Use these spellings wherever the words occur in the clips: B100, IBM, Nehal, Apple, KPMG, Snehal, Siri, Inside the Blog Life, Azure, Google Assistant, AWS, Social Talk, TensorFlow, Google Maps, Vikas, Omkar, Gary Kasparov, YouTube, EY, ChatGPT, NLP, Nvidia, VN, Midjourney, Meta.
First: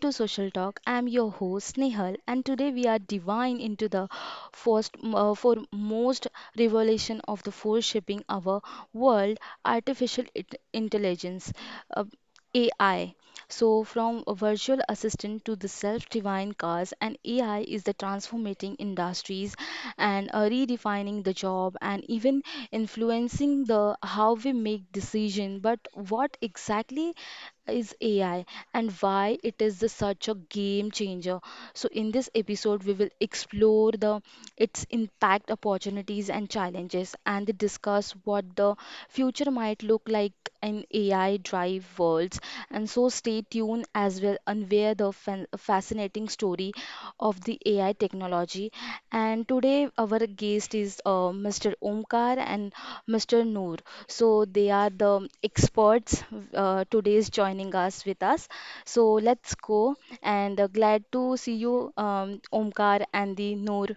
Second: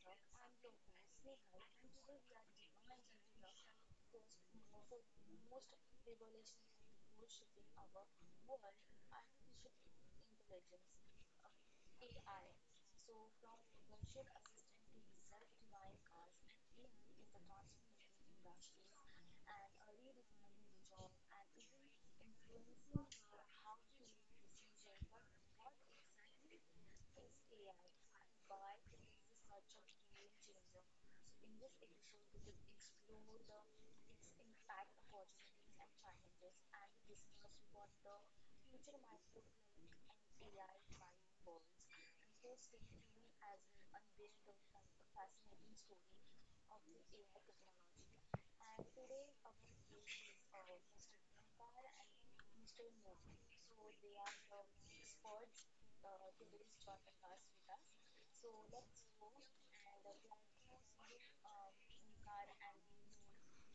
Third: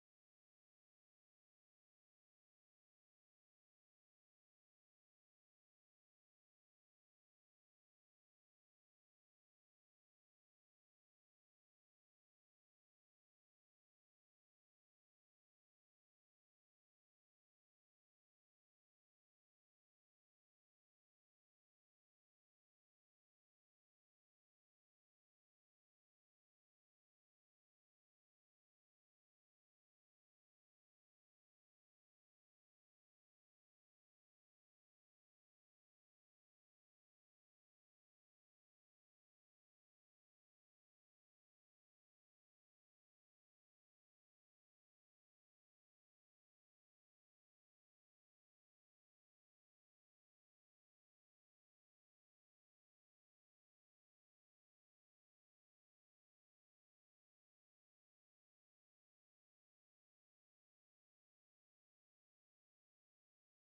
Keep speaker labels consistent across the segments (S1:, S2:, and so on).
S1: to Social Talk. I'm your host Nehal, and today we are diving into the first, foremost revelation of the force shaping our world: artificial it- intelligence, uh, AI. So, from a virtual assistant to the self-driving cars, and AI is the transformating industries and redefining the job and even influencing the how we make decision. But what exactly is AI and why it is the such a game changer. So, in this episode, we will explore the its impact, opportunities, and challenges, and discuss what the future might look like an AI drive worlds, and so stay tuned as well unaware the fascinating story of the AI technology. And today our guest is Mr. Omkar and Mr. Noor, so they are the experts today's joining us with us. So let's go. And glad to see you, Omkar and the Noor.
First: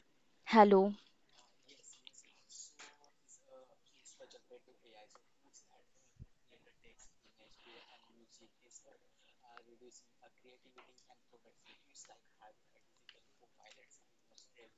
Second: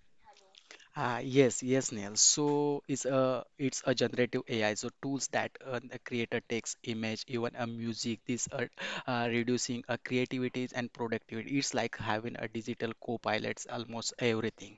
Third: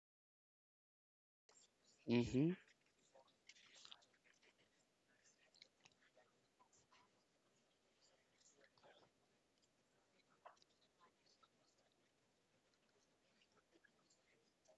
S1: Hello.
S2: Yes, yes, Neil.
S3: Mm-hmm,
S2: So it's a generative AI. So tools that the creator takes image, even a music. These are reducing creativities and productivity. It's like having a digital co-pilots almost everything.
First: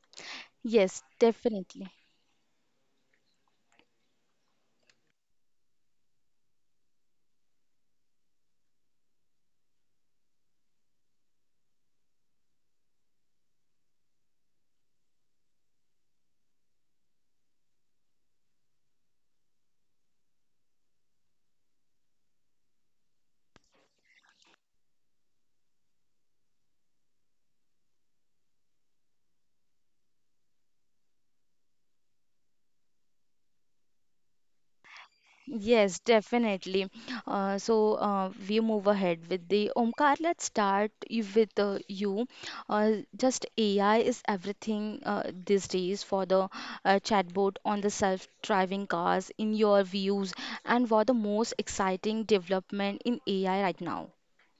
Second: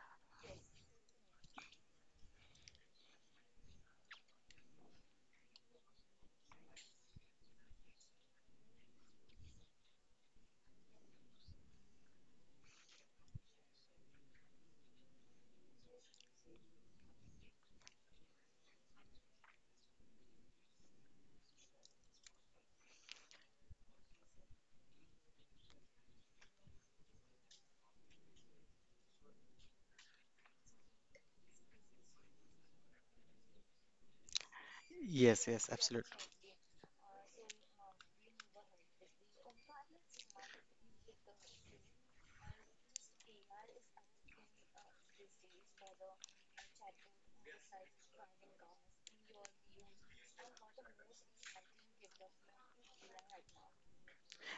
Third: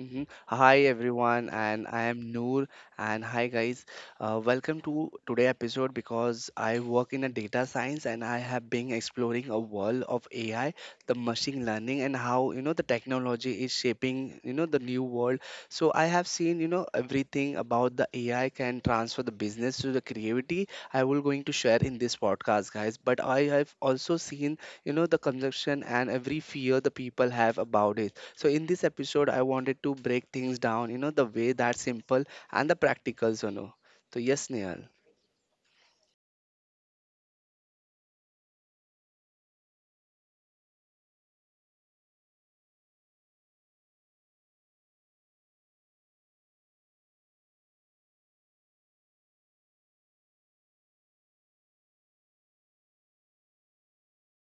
S3: mm-hmm. Hi
S1: Yes,
S3: everyone, and
S1: definitely.
S3: I am Noor. And hi guys, welcome to today episode because I work in a data science and I have been exploring a world of AI, the machine learning, and how the technology is shaping the new world. So I have seen everything about the AI can transfer the business to the creativity. I will going to share in this podcast, guys. But I have also seen the consumption and every fear the people have about it. So in this episode I wanted to break things down, the way that's simple and the practical, so yes, Nehal.
S2: Yes, yes,
S1: Yes,
S2: absolutely.
S1: definitely. We move ahead with the Omkar. Let's start with you. Just AI is everything these days for the chatbot on the self-driving cars. In your views, and what the most exciting development in AI right now?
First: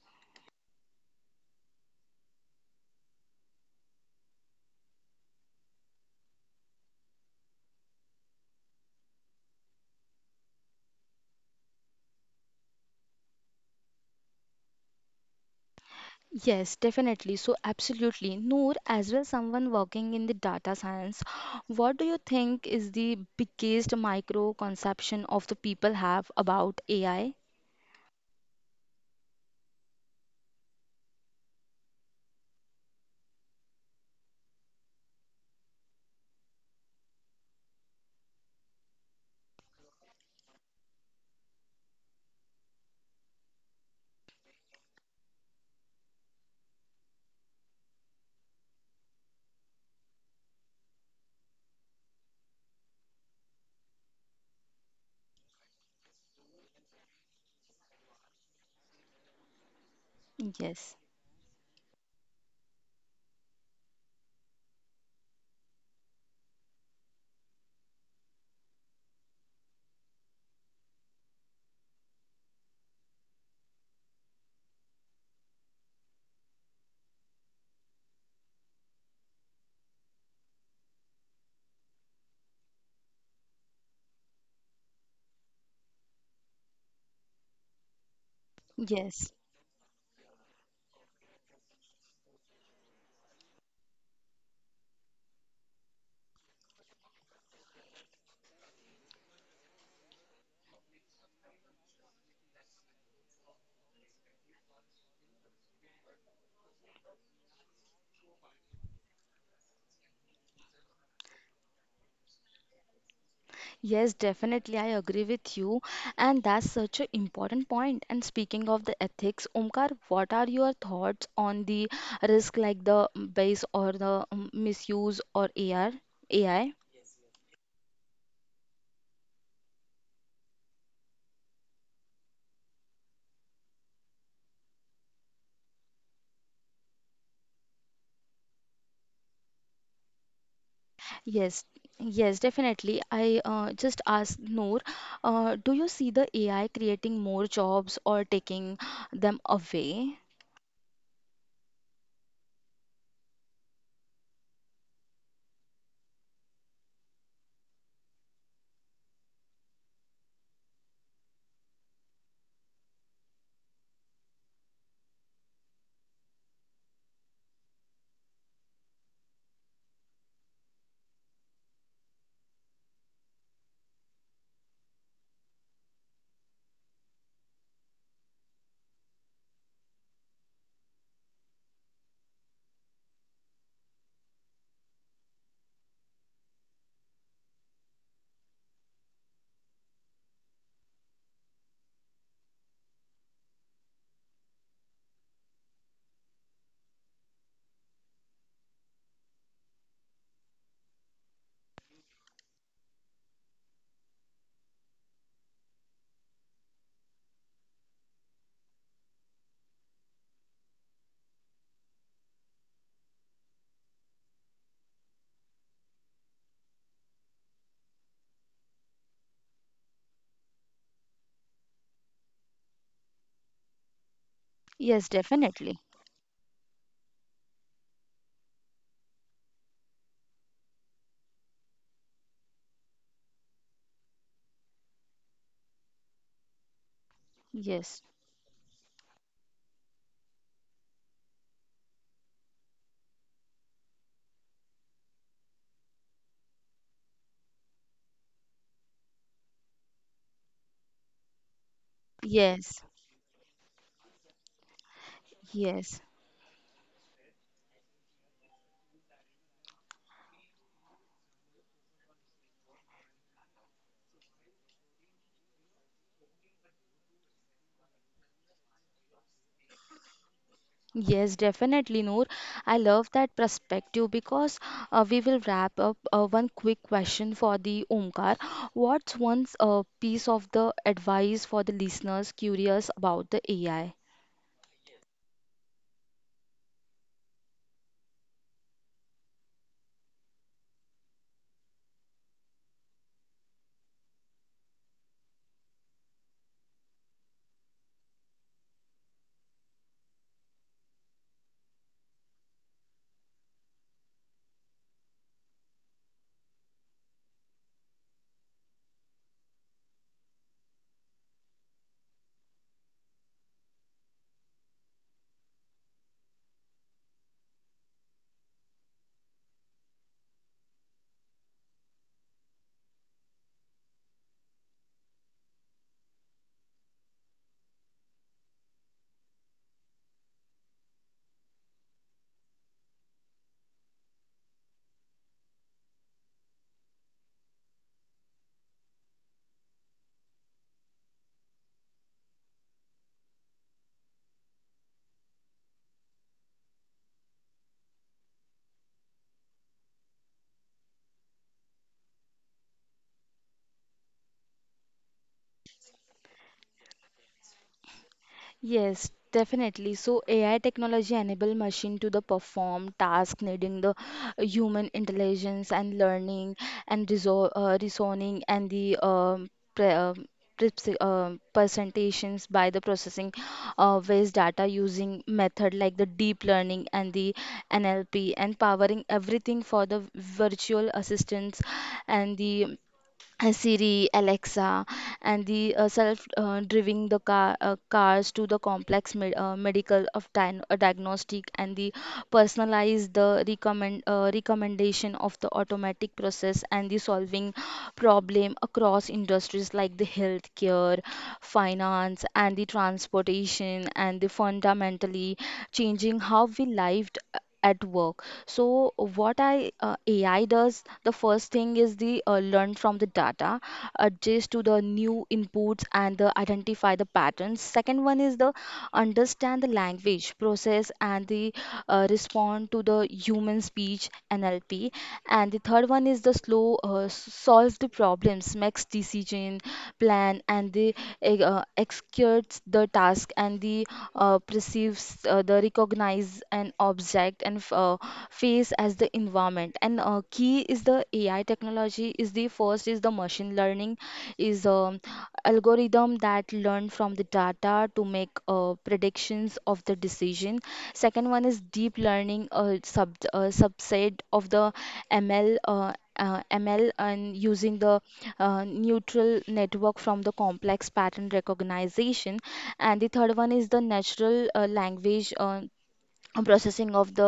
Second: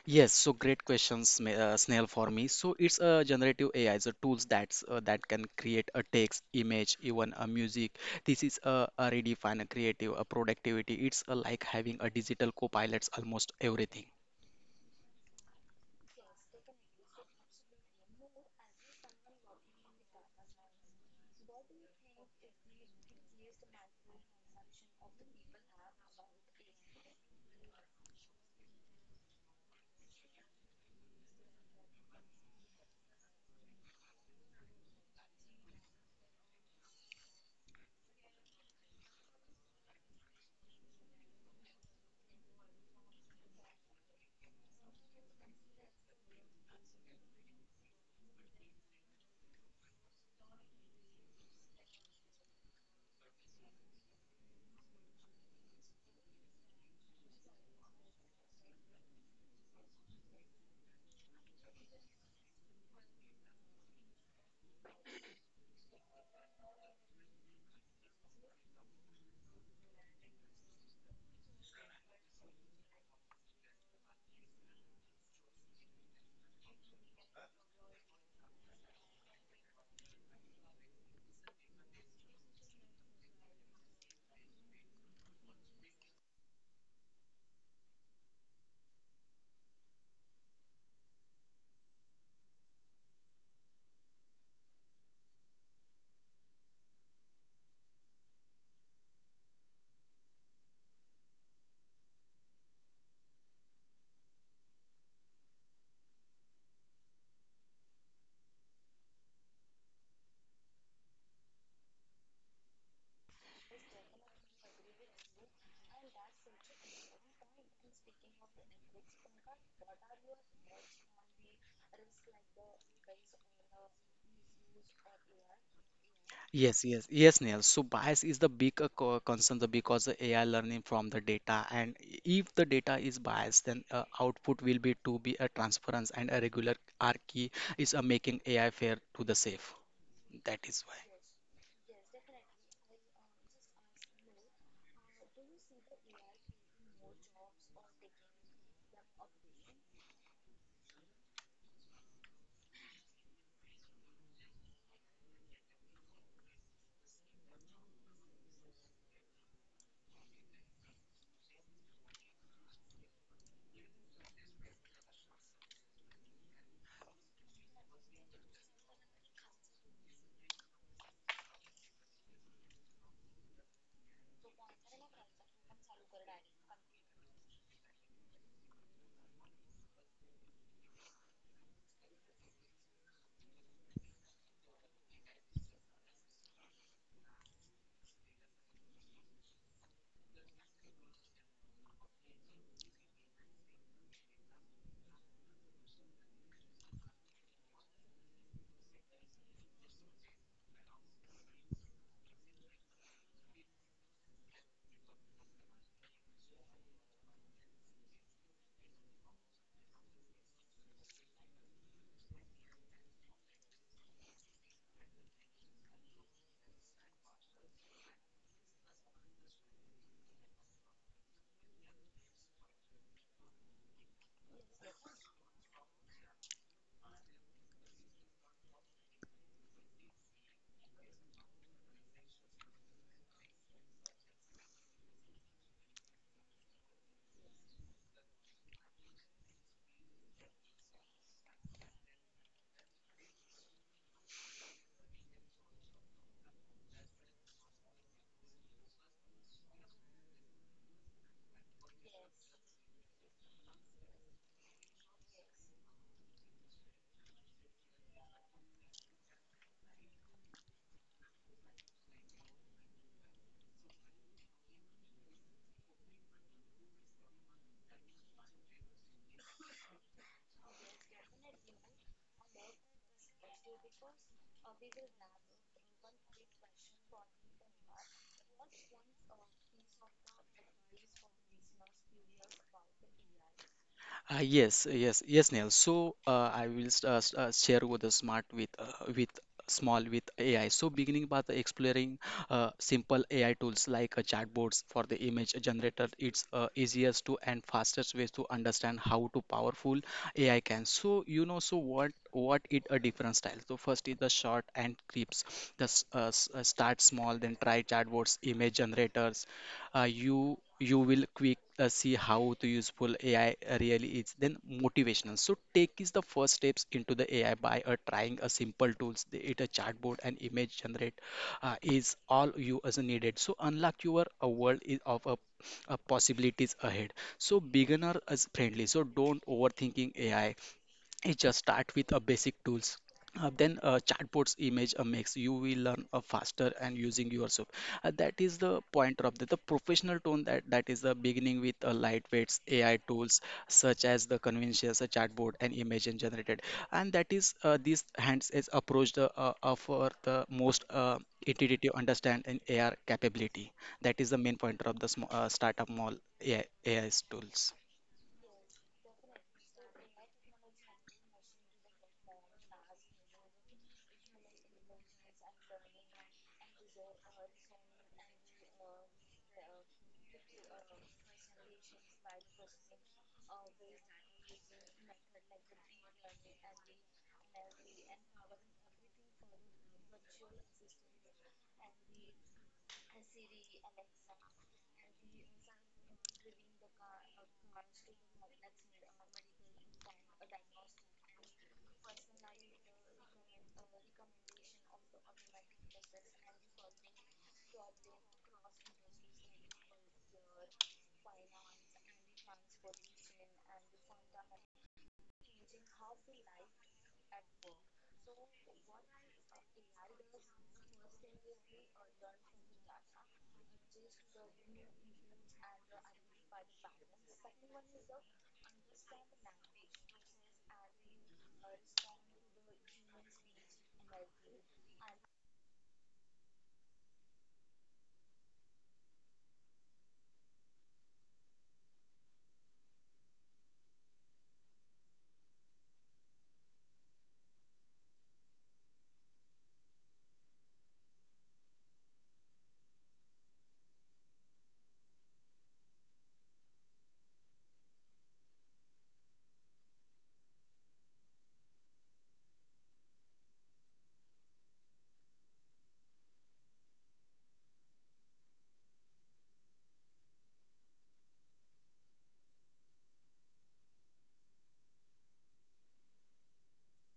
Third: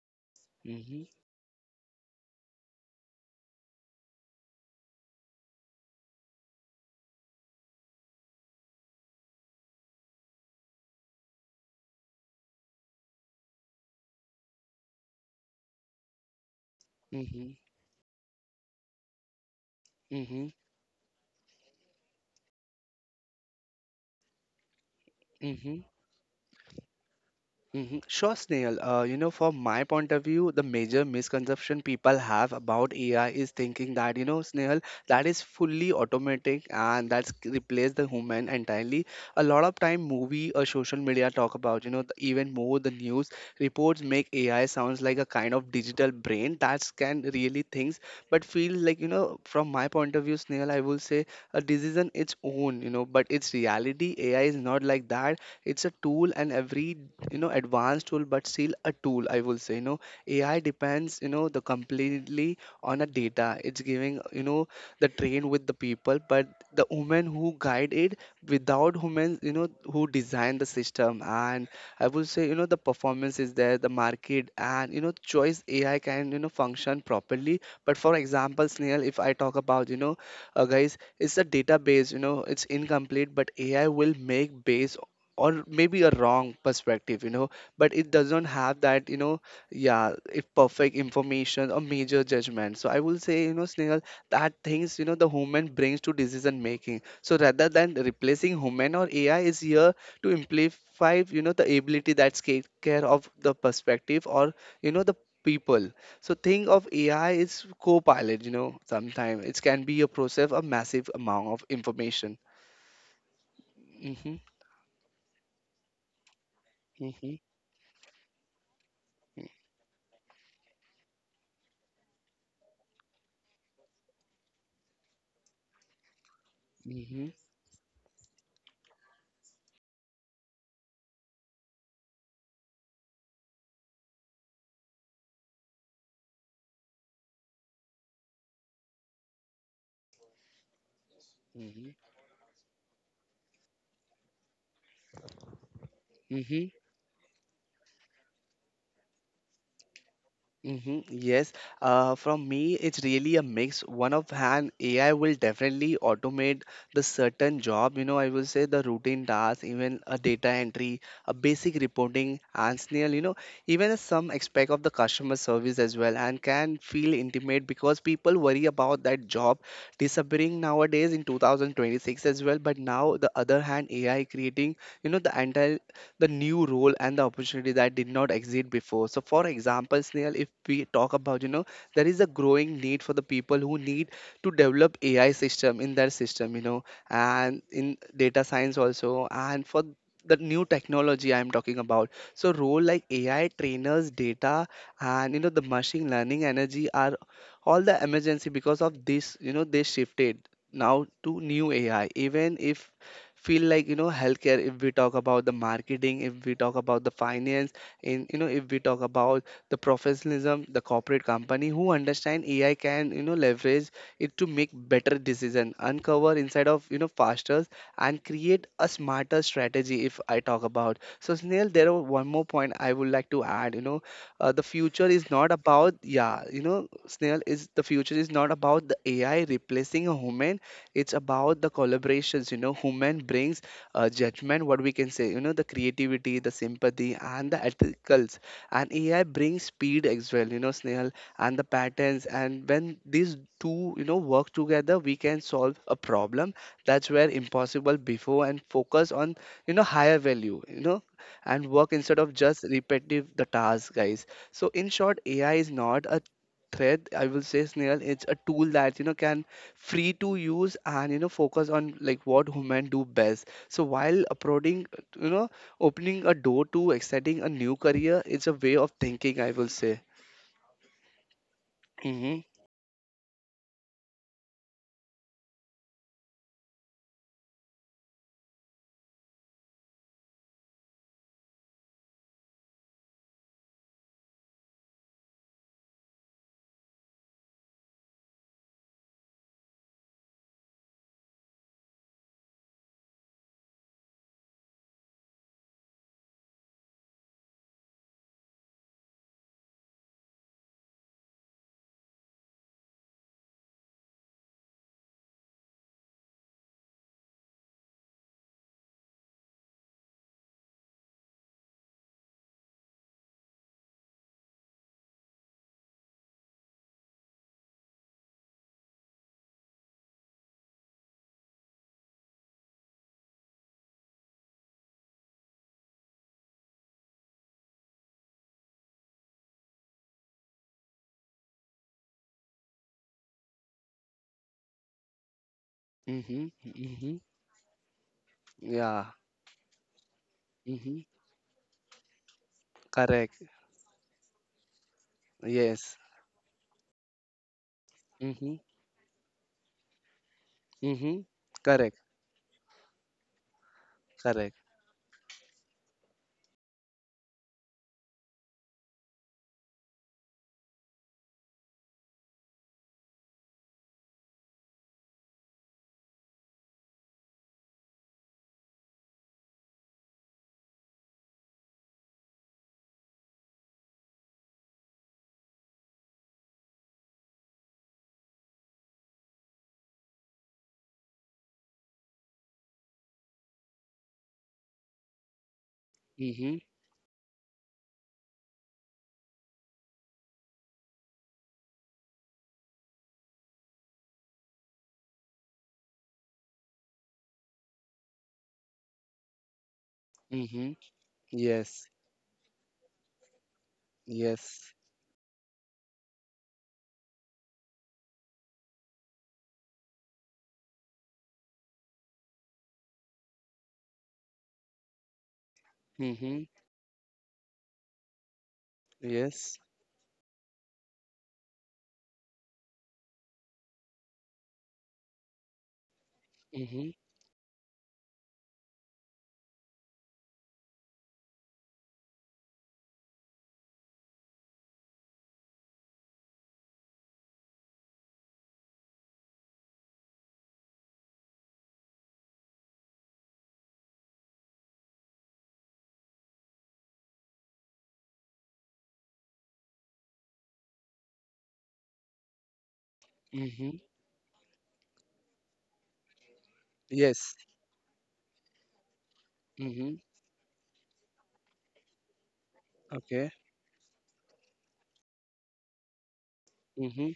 S2: Yes, so great
S3: mm-hmm,
S2: questions, Snail, for me. So it's a generative AI, so tools that can create a text, image, even a music. This is a redefine a creative, a productivity. It's like having a digital co-pilots almost everything.
S1: Yes, definitely.
S3: mm-hmm,
S1: So, absolutely. Noor, as well, someone working in the
S3: mm-hmm,
S1: data science, what do you think is the biggest micro conception of the
S3: mm-hmm.
S1: people have about AI?
S3: Mhm. Sure, Snail. You know, from my point of view, the major misconception people have about AI is thinking that, you know, Snail, that is fully automatic and replace the human entirely. A lot of time, movie or social media talk about, you know, the, even more the news reports make AI sounds like a kind of digital brain that can really things, but feel like, you know, from my point of view, Snail, I will say a decision its own, you know, but its reality, AI is not like that. It's a tool, and every advanced tool, but still a tool, I will say. AI
S1: Yes.
S3: depends, the completely on a data it's giving, the train with the people, but the women who guide it, without humans who design the system. And I will say, the performance is there, the market, and choice AI can function properly. But for example, Snail, if I talk about, guys, it's a database, it's incomplete, but AI will make base or maybe a wrong perspective, but it doesn't have that,
S1: Yes,
S3: yeah, if perfect information or major judgment. So I will say, Snehal, that things the human brings to decision making. So rather than replacing human, or AI is here to amplify, the ability that's take care of the perspective or the people. So think of AI is co-pilot, sometimes it can be a process of massive amount of information.
S1: yes,
S3: Hmm.
S1: definitely. I agree with you. And that's such an
S3: Hmm.
S1: important point. And speaking of the ethics, Omkar, what are your thoughts on the risk like the bias or the misuse or AR, AI?
S2: Yes, yes, yes, Neil. So bias is the big concern because the AI learning from the data, and if the data is biased, then output will be to be a transference and a regular R key is making AI fair to the safe. That is why.
S1: Yes,
S3: Hmm.
S1: yes, definitely. I just asked Noor, do you see the
S3: Mm-hmm,
S1: AI creating more jobs or taking them away?
S3: mm-hmm, yes. From me, it's really a mix. One of hand, AI will definitely automate the certain job. You know, I will say the routine tasks, even a data entry, a basic reporting, and Snail, you know, even a some aspect of the customer service as well, and can feel intimate because people worry about that job disappearing nowadays in 2026 as well. But now, the other hand, AI creating, you know, the entire the new role and the opportunity that did not exist before. So, for example, Snail, if we talk about, you know, there is a growing need for the people who need to develop AI system in their system, you know, and in data science also, and for the new technology I'm talking about. So, role like AI trainers, data, and you know, the machine learning energy are all the emergency because of this, they shifted now to new AI. Even if feel like, healthcare if we talk about, the marketing if we talk about, the finance in, if we talk about the professionalism, the corporate company who understand AI can leverage it to make better decision, uncover inside of, faster, and create a smarter strategy if I talk about. So Snail, there are one more point I would like to add, the future
S1: Yes,
S3: is not
S1: definitely.
S3: about, yeah, Snail, is the future is not about the AI replacing a human. It's about the collaborations, human brings judgment, what we can say, the creativity, the sympathy, and the
S1: Yes,
S3: ethicals. And AI brings speed as well, Snail, and the patterns, and when these two work together, we can solve a problem that's where impossible before, and focus on, higher value, and work instead of just
S1: yes,
S3: repetitive the task, guys. So in short, AI is
S1: yes.
S3: not a threat, I will say, Snail. It's a tool that can free to use and focus on like what women do best. So while uploading, you know opening a door to exciting a new career, it's a way of thinking, I will say.
S1: Yes, definitely, Noor.
S3: mm-hmm,
S1: I love that perspective because we will wrap up one quick question for the Omkar. What's one piece of the advice for the listeners curious about the AI?
S2: Yes, yes, Neil. So I will share with the smart with small with AI. So beginning by the exploring simple AI tools like chatbots for the image generator, it's easiest to and fastest ways to understand how to powerful AI can. So you know, so what it a different style. So first is the short and clips. Start small, then try chatbots, image generators, you will quick see how to useful AI really is. Then motivational. So take is the first steps into the AI by trying a simple tools. It a chatbot and image generate is all you as needed. So unlock your world is of a possibilities ahead. So beginner as friendly, so don't overthinking ai, it just start with a basic tools, then chatbots image makes you will learn
S3: mm-hmm,
S2: faster and
S3: mm-hmm,
S2: using yourself. That is the
S3: yeah.
S2: pointer of the professional tone. That
S3: mm-hmm,
S2: is the beginning with lightweights ai tools
S3: Correct.
S2: such as the conventions a chatbot and
S3: yes
S2: image and generated, and that is this hands
S3: mm-hmm,
S2: is approach the for the most
S3: mm-hmm,
S2: intuitive
S3: Correct.
S2: understand and ar capability. That is the main
S3: correct
S2: pointer of the startup mall ai, AI 's tools.
S1: Yes, definitely. So AI technology enable machine to the perform task needing the human intelligence and learning and resol reasoning and the pre um, presentations by the processing waste data using method like the deep learning and the NLP, and powering everything for the virtual assistants and the Siri, Alexa, and the self
S3: mm-hmm,
S1: driving the car cars to the complex medical of diagnostic and the personalized the recommendation of the automatic process and the solving problem across industries like the
S3: mm-hmm,
S1: healthcare,
S3: yes.
S1: finance, and the transportation, and the
S3: yes
S1: fundamentally changing how we lived at work. So what I AI does, the first thing is the learn from the data, adjust to the new inputs and the
S3: mm-hmm,
S1: identify the patterns. Second one is the understand
S3: yes.
S1: the language process and the respond to the human speech NLP. And the third one is the
S3: mm-hmm,
S1: solves the problems, makes decision, plan and they executes the task and the perceives the recognize an object and face as the environment. And key is the AI technology is the first is the machine learning is algorithm that learn from the data to make predictions of the decision. Second one is deep learning, a
S3: mm-hmm,
S1: subset of the ml, and
S3: yes.
S1: using the neutral network
S3: mm-hmm,
S1: from the complex pattern recognition, and the third
S3: okay.
S1: one is the natural language. Processing of
S3: mm-hmm,
S1: the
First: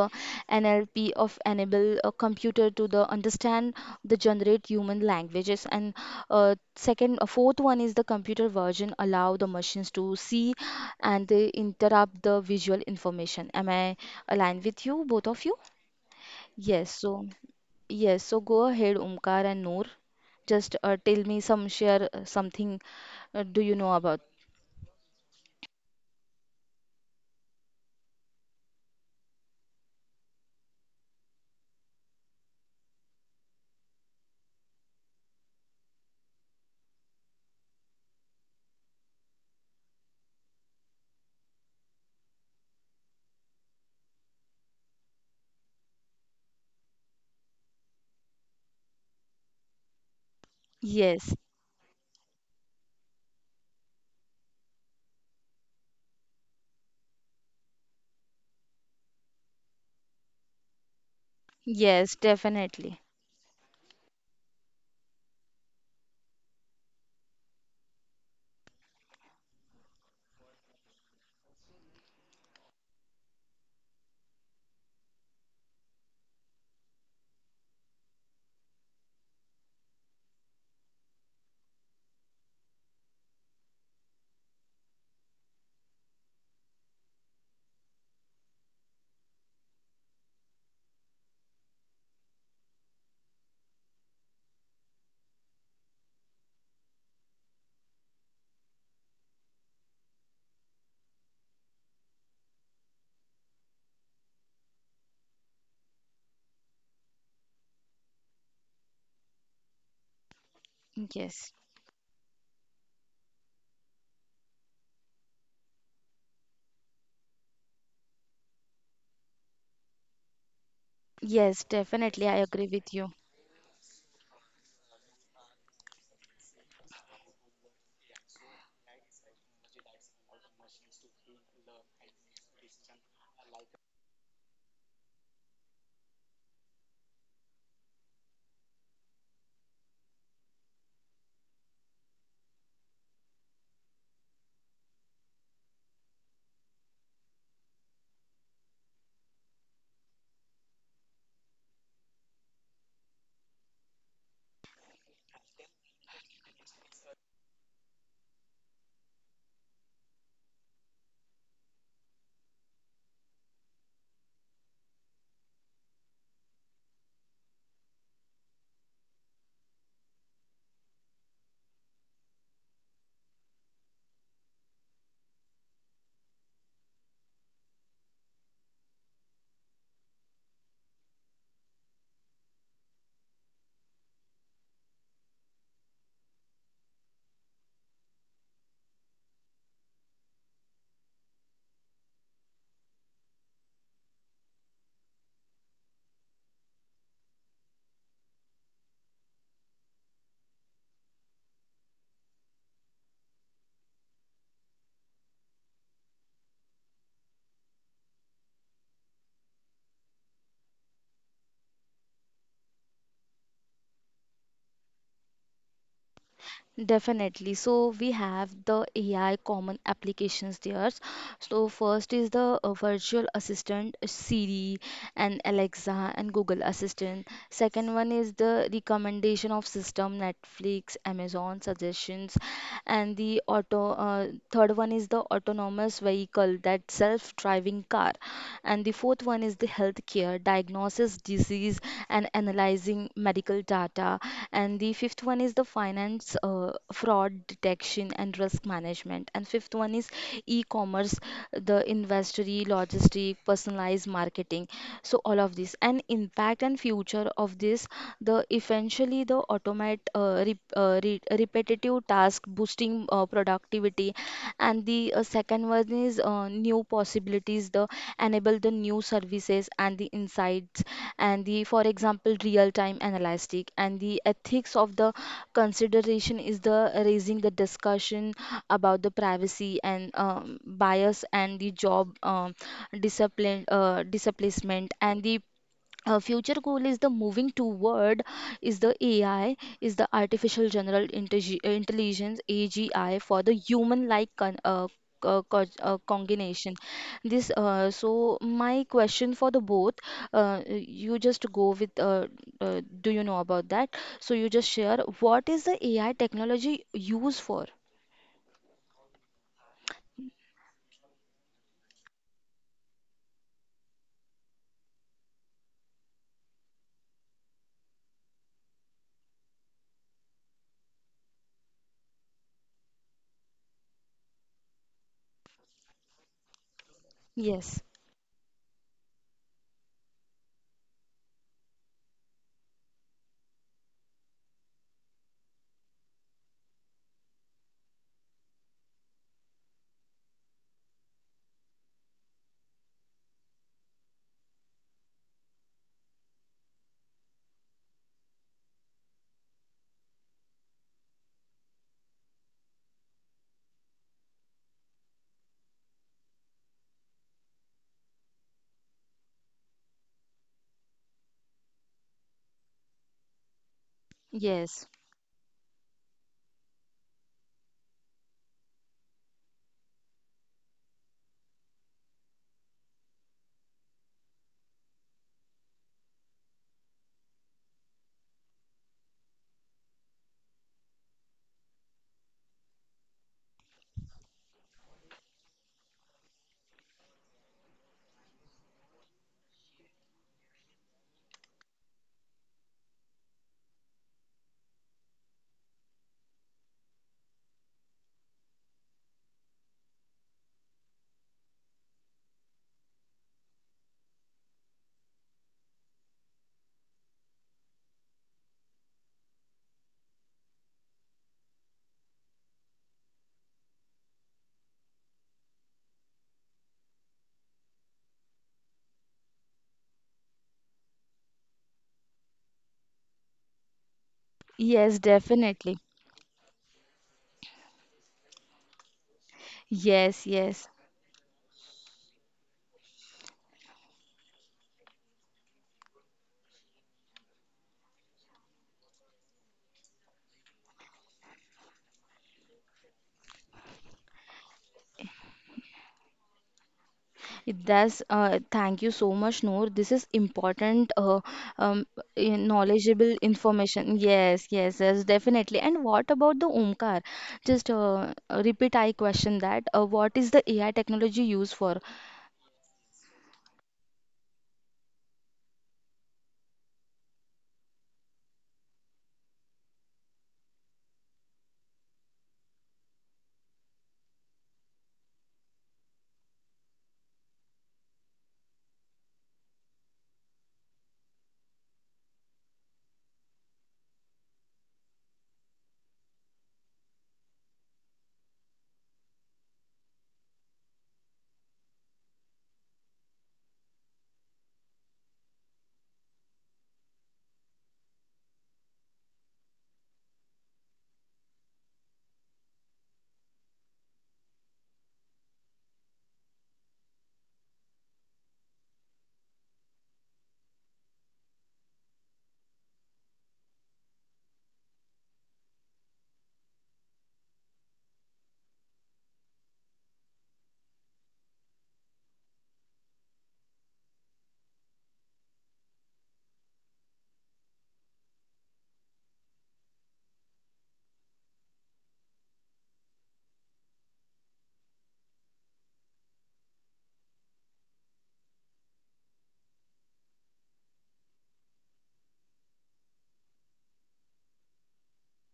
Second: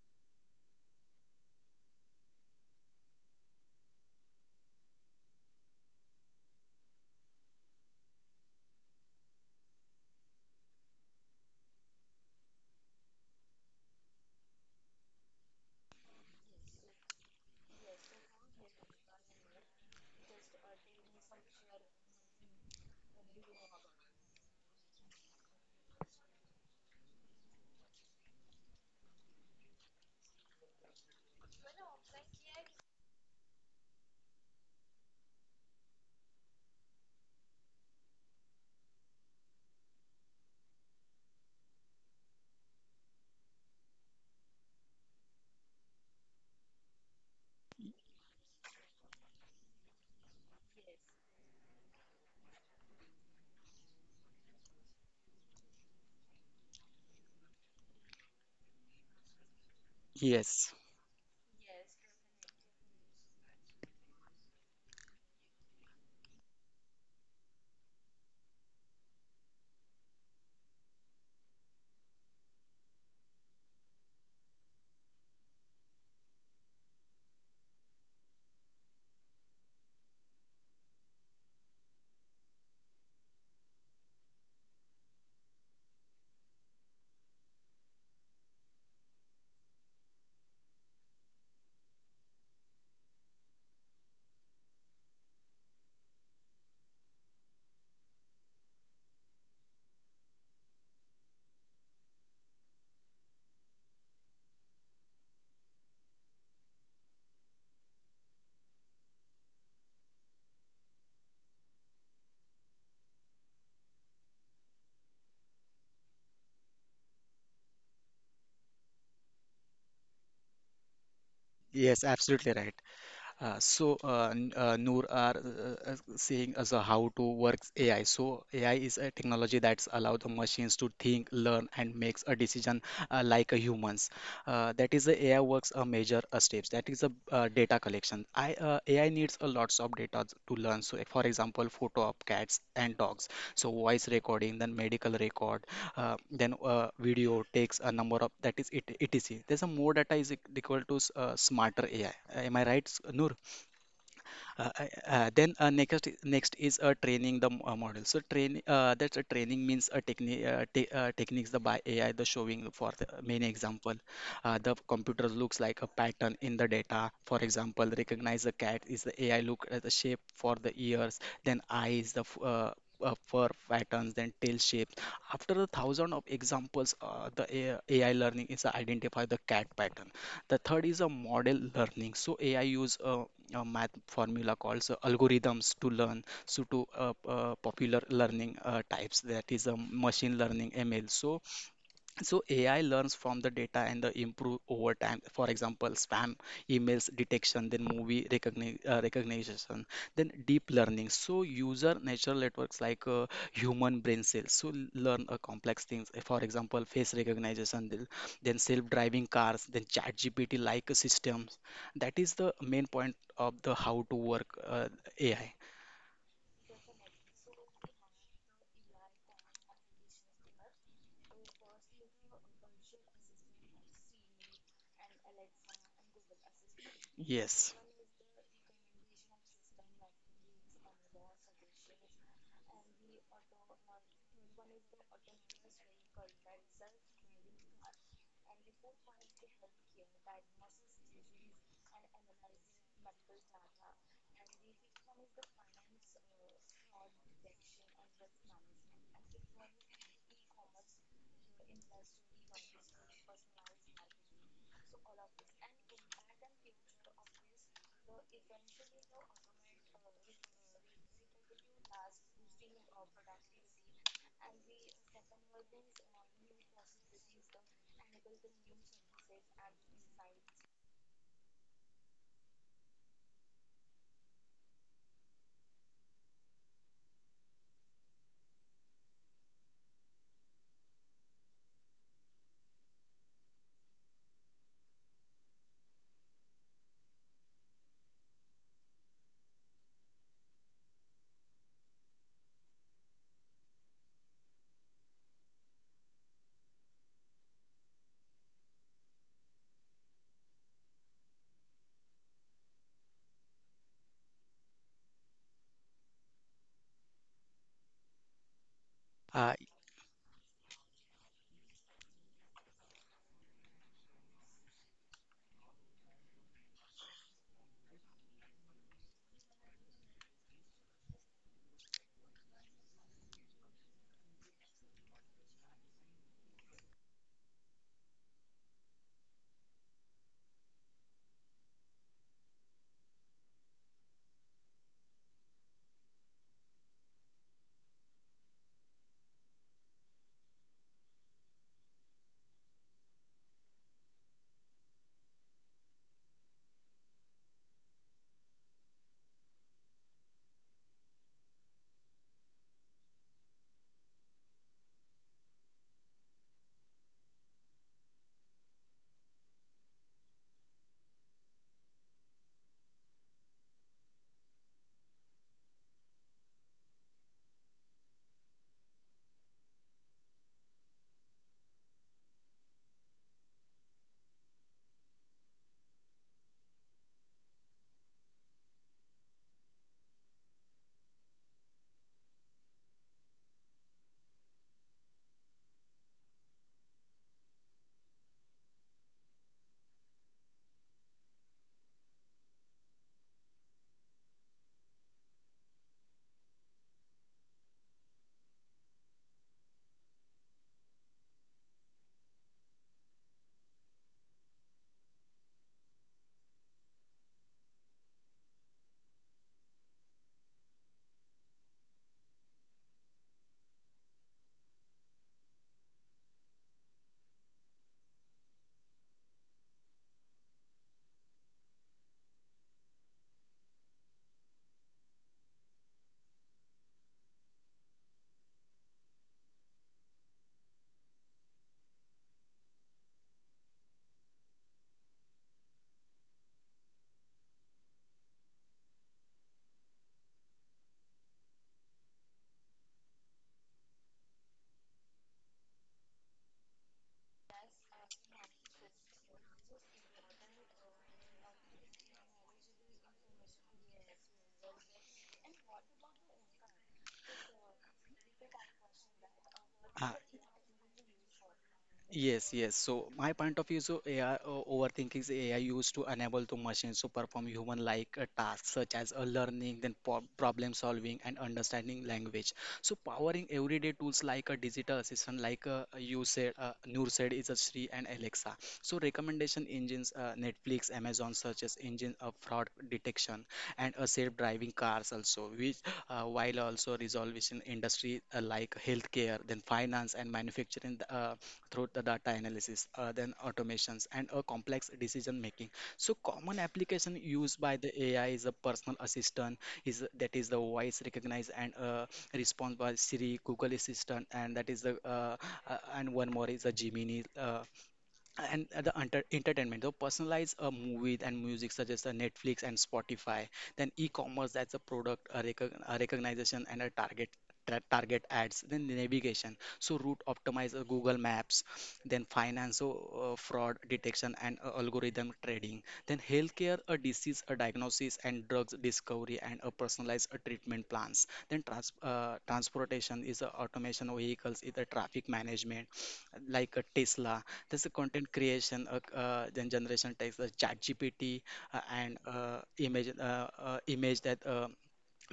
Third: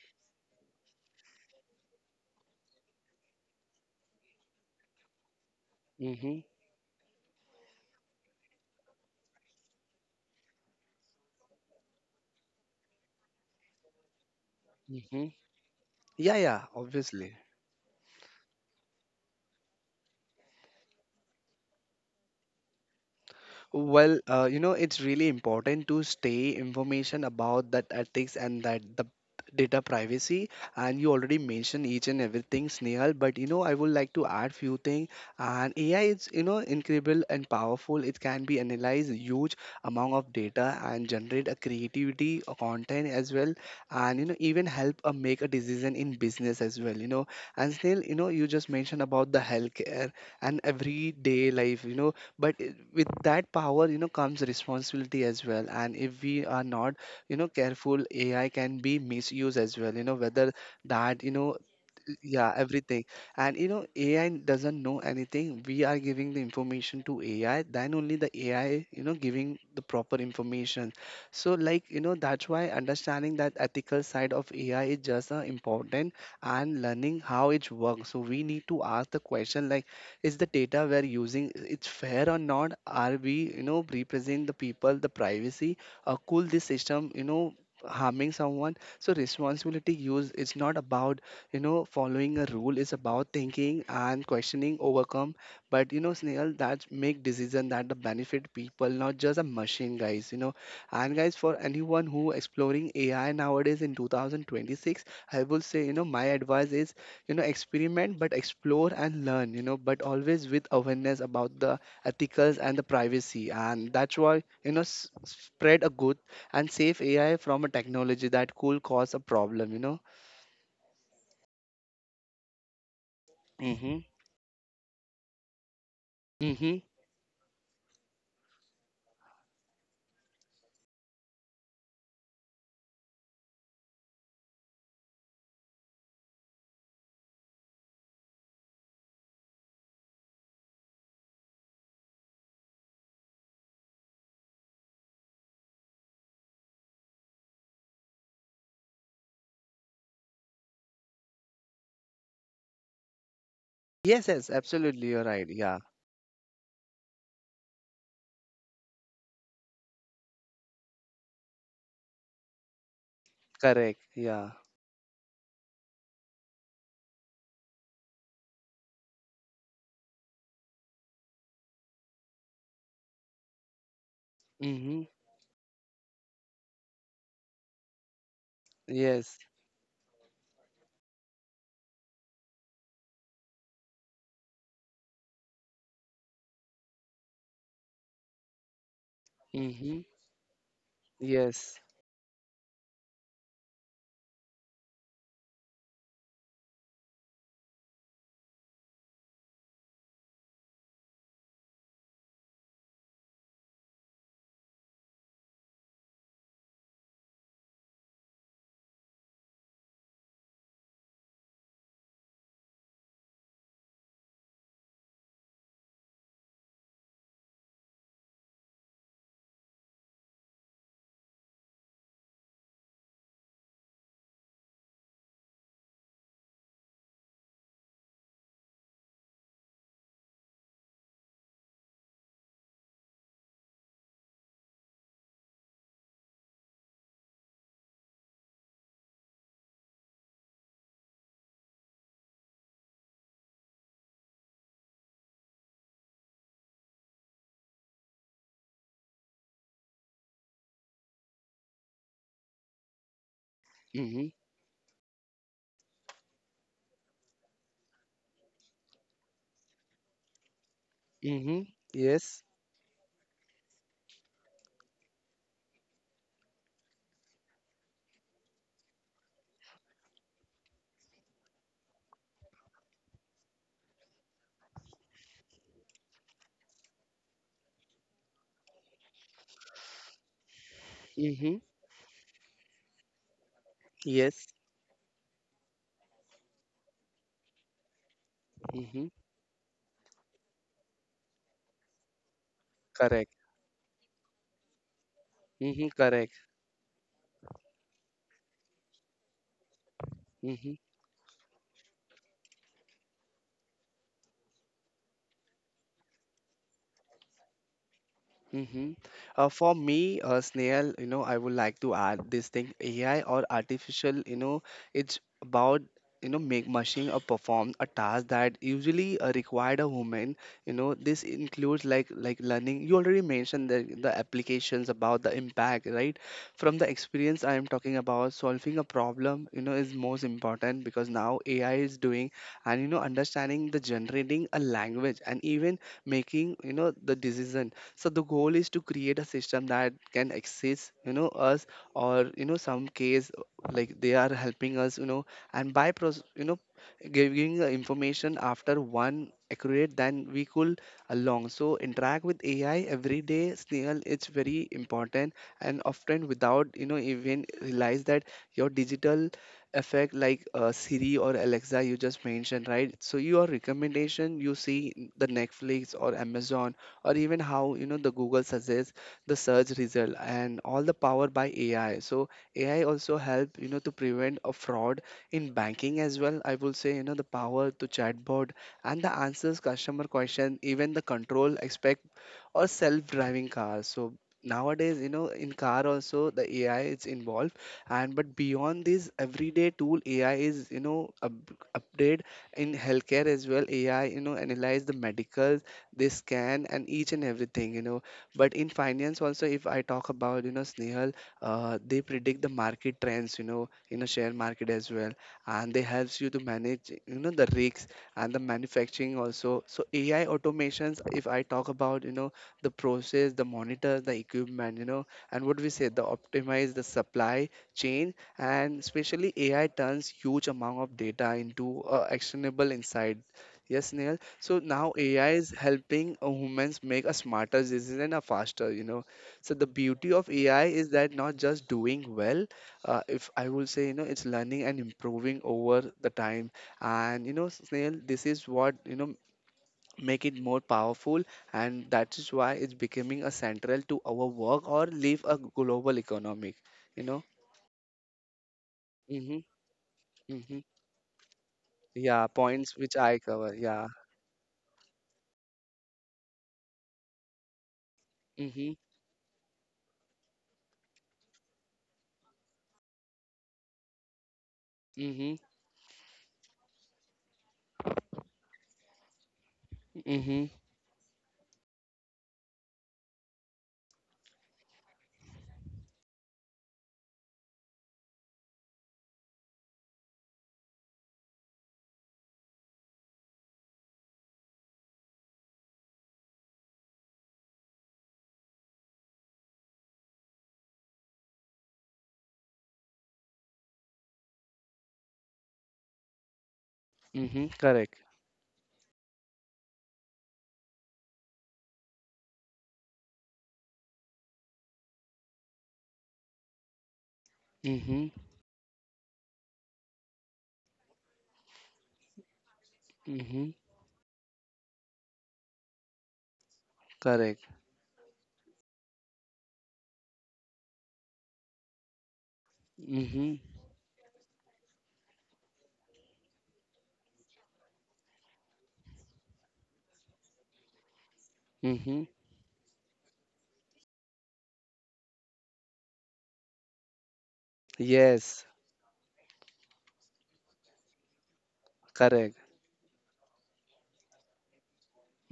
S1: NLP of enable a computer to the understand the generate human languages. And
S3: mm-hmm,
S1: second fourth one is the computer version, allow the machines to see and they interrupt the visual information. Am I aligned with you,
S3: mm-hmm.
S1: both of you?
S3: Yeah, yeah,
S1: Yes, so
S3: obviously.
S1: yes. So go ahead, Umkar and Noor. Just tell me, some share something, do you know
S3: Well,
S1: about?
S3: you know, it's really important to stay information about that ethics and that the data privacy. And you already mentioned each and everything, Snehal. But you know, I would like to add few things. And AI is incredible and powerful. It can be analyze huge amount of data and generate a creativity a content as well. And you know, even help make a decision in business as well. You know, and Snehal, you know, you just mentioned about the healthcare and
S1: Yes,
S3: everyday life. You know, but with that power, comes responsibility as well. And if we are not, careful, AI can be misused as well, whether
S2: Yes,
S3: that,
S1: yes,
S3: yeah, everything.
S1: definitely.
S3: And AI doesn't know anything. We are giving the information to AI, then only the AI, giving the proper information. So like, that's why understanding that ethical side of AI is just important, and learning how it works. So we need to ask the question like, is the data we're using it's fair or not? Are we, representing the people, the privacy, or could this system, harming someone? So responsibility use, it's not about, following a rule. Is about thinking and questioning overcome. But you know, Snail, that make decision that the benefit people, not just a machine, guys. You know, and guys, for anyone who exploring AI nowadays in 2026, I will say, you know, my advice is, you know, experiment, but explore and learn. You know, but always with awareness
S1: Yes,
S3: about the ethicals and the privacy. And that's why, you know, spread a good and safe AI from a technology that could cause a problem. You know.
S1: yes,
S2: yes,
S1: definitely. I
S2: absolutely
S1: agree
S2: right.
S1: with you.
S3: Mm-hmm.
S2: Noor are saying as a how to works AI. So, AI is a technology that's allow the machines to think, learn, and makes a decision like a humans. That is the AI works a major steps. That is a data collection. I AI needs a lots of data to learn. So, if, for example, photo of cats and dogs. So, voice recording, then medical record, then video takes a number of that is it, etc. There's a more data is equal to smarter ai. Am I right, Noor?
S3: Yes, yes,
S2: I-
S3: absolutely. You're right.
S2: then
S3: Yeah,
S2: Next is a training the model. So train that's a training means a technique te techniques the by AI the showing for the main example.
S3: correct. Yeah.
S2: The computer looks like a pattern in the data. For example, recognize the cat is the AI look at the shape for the ears, then eyes the fur patterns, then tail shapes.
S3: Mm-hmm.
S2: After the thousand of examples, the AI, learning is identify the
S3: Yes.
S2: cat pattern. The third is a model learning. So AI use math formula called algorithms to learn, so to popular learning types, that is
S3: Mm-hmm.
S2: machine learning ml. So
S3: Yes.
S2: so AI learns from the data and the improve over time. For example, spam emails detection, then recognition, then deep learning. So user natural networks like human brain cells. So learn complex things. For example, face recognition, then self-driving cars, then chat GPT like systems. That is the main point of the how to work AI.
S1: Definitely. So we have the AI common applications there. So first is the virtual assistant, Siri and Alexa and Google Assistant.
S2: Yes.
S1: Second one is the recommendation of system Netflix, Amazon suggestions, and the auto. Third one is the autonomous vehicle, that self-driving car, and the fourth one is the healthcare diagnosis disease and analyzing medical data, and the fifth one is the finance, fraud detection and risk management, and fifth one is e-commerce, the inventory logistic
S3: Mm-hmm.
S1: personalized marketing. So all of this and impact and future of this, the eventually the
S3: Mm-hmm.
S1: repetitive
S3: Yes.
S1: task, boosting productivity, and the second one is new possibilities, the enable the new services and the insights, and the for example real time analytic, and the ethics of the consideration is the raising the discussion about the privacy and bias
S3: Mm-hmm.
S1: and the job, discipline
S3: Yes.
S1: displacement, and the future goal is the moving toward is the
S3: Mm-hmm.
S1: AI is the artificial general intelligence AGI,
S3: Correct.
S1: for the human like
S3: Mm-hmm. Correct.
S1: combination this. So my question for the both,
S3: Mm-hmm.
S1: you just go with do you know about that? So you just share, what is the AI technology used for?
S3: Mm-hmm.
S2: Uh,
S3: For me, Snail, you know, I would like to add this thing: AI or artificial, you know, it's about make machine or perform a task that usually required a human. You know, this includes like learning. You already mentioned the applications about the impact, right? From the experience I am
S1: Yes,
S3: talking about, solving a problem, you know, is most important because now AI is doing. And you know, understanding the generating a language, and even making, the decision. So the goal is to create a system that can assist, us, or you know, some case like they are helping us, and by you know, giving the information after one accurate, then we could along. So interact with AI every day, Snail, it's very important, and often without, even realize that your digital effect like Siri or Alexa you just mentioned, right? So your recommendation you
S1: yes,
S3: see in the Netflix or Amazon, or even how, the Google suggests the search result, and all the power by AI. So AI also help, to prevent a fraud in banking as well, I will say. The power to chatbot and the answers customer question, even the control expect or self-driving cars. So nowadays, in car also the AI is involved. And but beyond this everyday tool, AI is, up, update in healthcare as well. AI, analyze the medical, they scan and each and everything, but in finance also if I talk about, Snehal, they predict the market trends, in a share market as well, and they helps you to manage, the risks. And the manufacturing also, so AI automations, if I talk about, the process, the monitor the equipment, and what we say, the optimize the supply chain. And especially AI turns huge amount of data into actionable insight, yes Neil. So now
S1: yes,
S3: AI is
S1: definitely,
S3: helping humans make a smarter decision and a faster, you know. So the beauty
S1: yes,
S3: of AI
S1: yes.
S3: is that not just doing well, if I will say, you know, it's learning and improving over the time. And you know, Snail, this is what make it more powerful, and that is why it's becoming a central to our work or leave a global economic, you know.
S1: It does. Thank you so
S3: Mm-hmm,
S1: much, Noor. This is
S3: mm-hmm.
S1: important, um,
S3: Yeah, points which
S1: knowledgeable
S3: I cover. Yeah.
S1: information. Yes, yes, yes, definitely. And what about the Omkar? Just
S3: Mm-hmm,
S1: repeat I question that.
S2: uh,
S1: What is the AI technology used for?
S2: Yes, yes. So my point of view, so AI overthinking is
S3: mm-hmm,
S2: AI used to enable the machines to perform human-like tasks such as learning, then
S3: mm-hmm,
S2: problem solving, and understanding language. So powering everyday tools like a digital assistant, like you said, Noor said, is a Sri and Alexa. So recommendation engines, Netflix, Amazon searches engine, fraud detection, and self-driving cars also, which while also resolving industry like healthcare, then finance and manufacturing, through the data analysis, then automations, and a complex decision making. So, common application
S3: mm-hmm.
S2: used by the
S3: Correct.
S2: AI is a personal assistant, is that is the voice recognize and response by Siri, Google Assistant, and that is the and one more is a Gemini.
S3: Mm-hmm.
S2: And the entertainment, so personalize a movie and music such as the Netflix and Spotify,
S3: Mm-hmm.
S2: then e-commerce, that's a product a recognition and a
S3: Correct.
S2: target ads, then navigation, so route optimize Google Maps, then finance, so
S3: Mm-hmm.
S2: fraud detection and algorithm trading, then healthcare a disease a diagnosis and drugs discovery and a personalized treatment plans, then
S3: Mm-hmm.
S2: transportation is automation of vehicles is the traffic management like a Tesla. There's a content
S3: Yes.
S2: creation, then generation text, ChatGPT, and
S3: Correct.
S2: image that uh,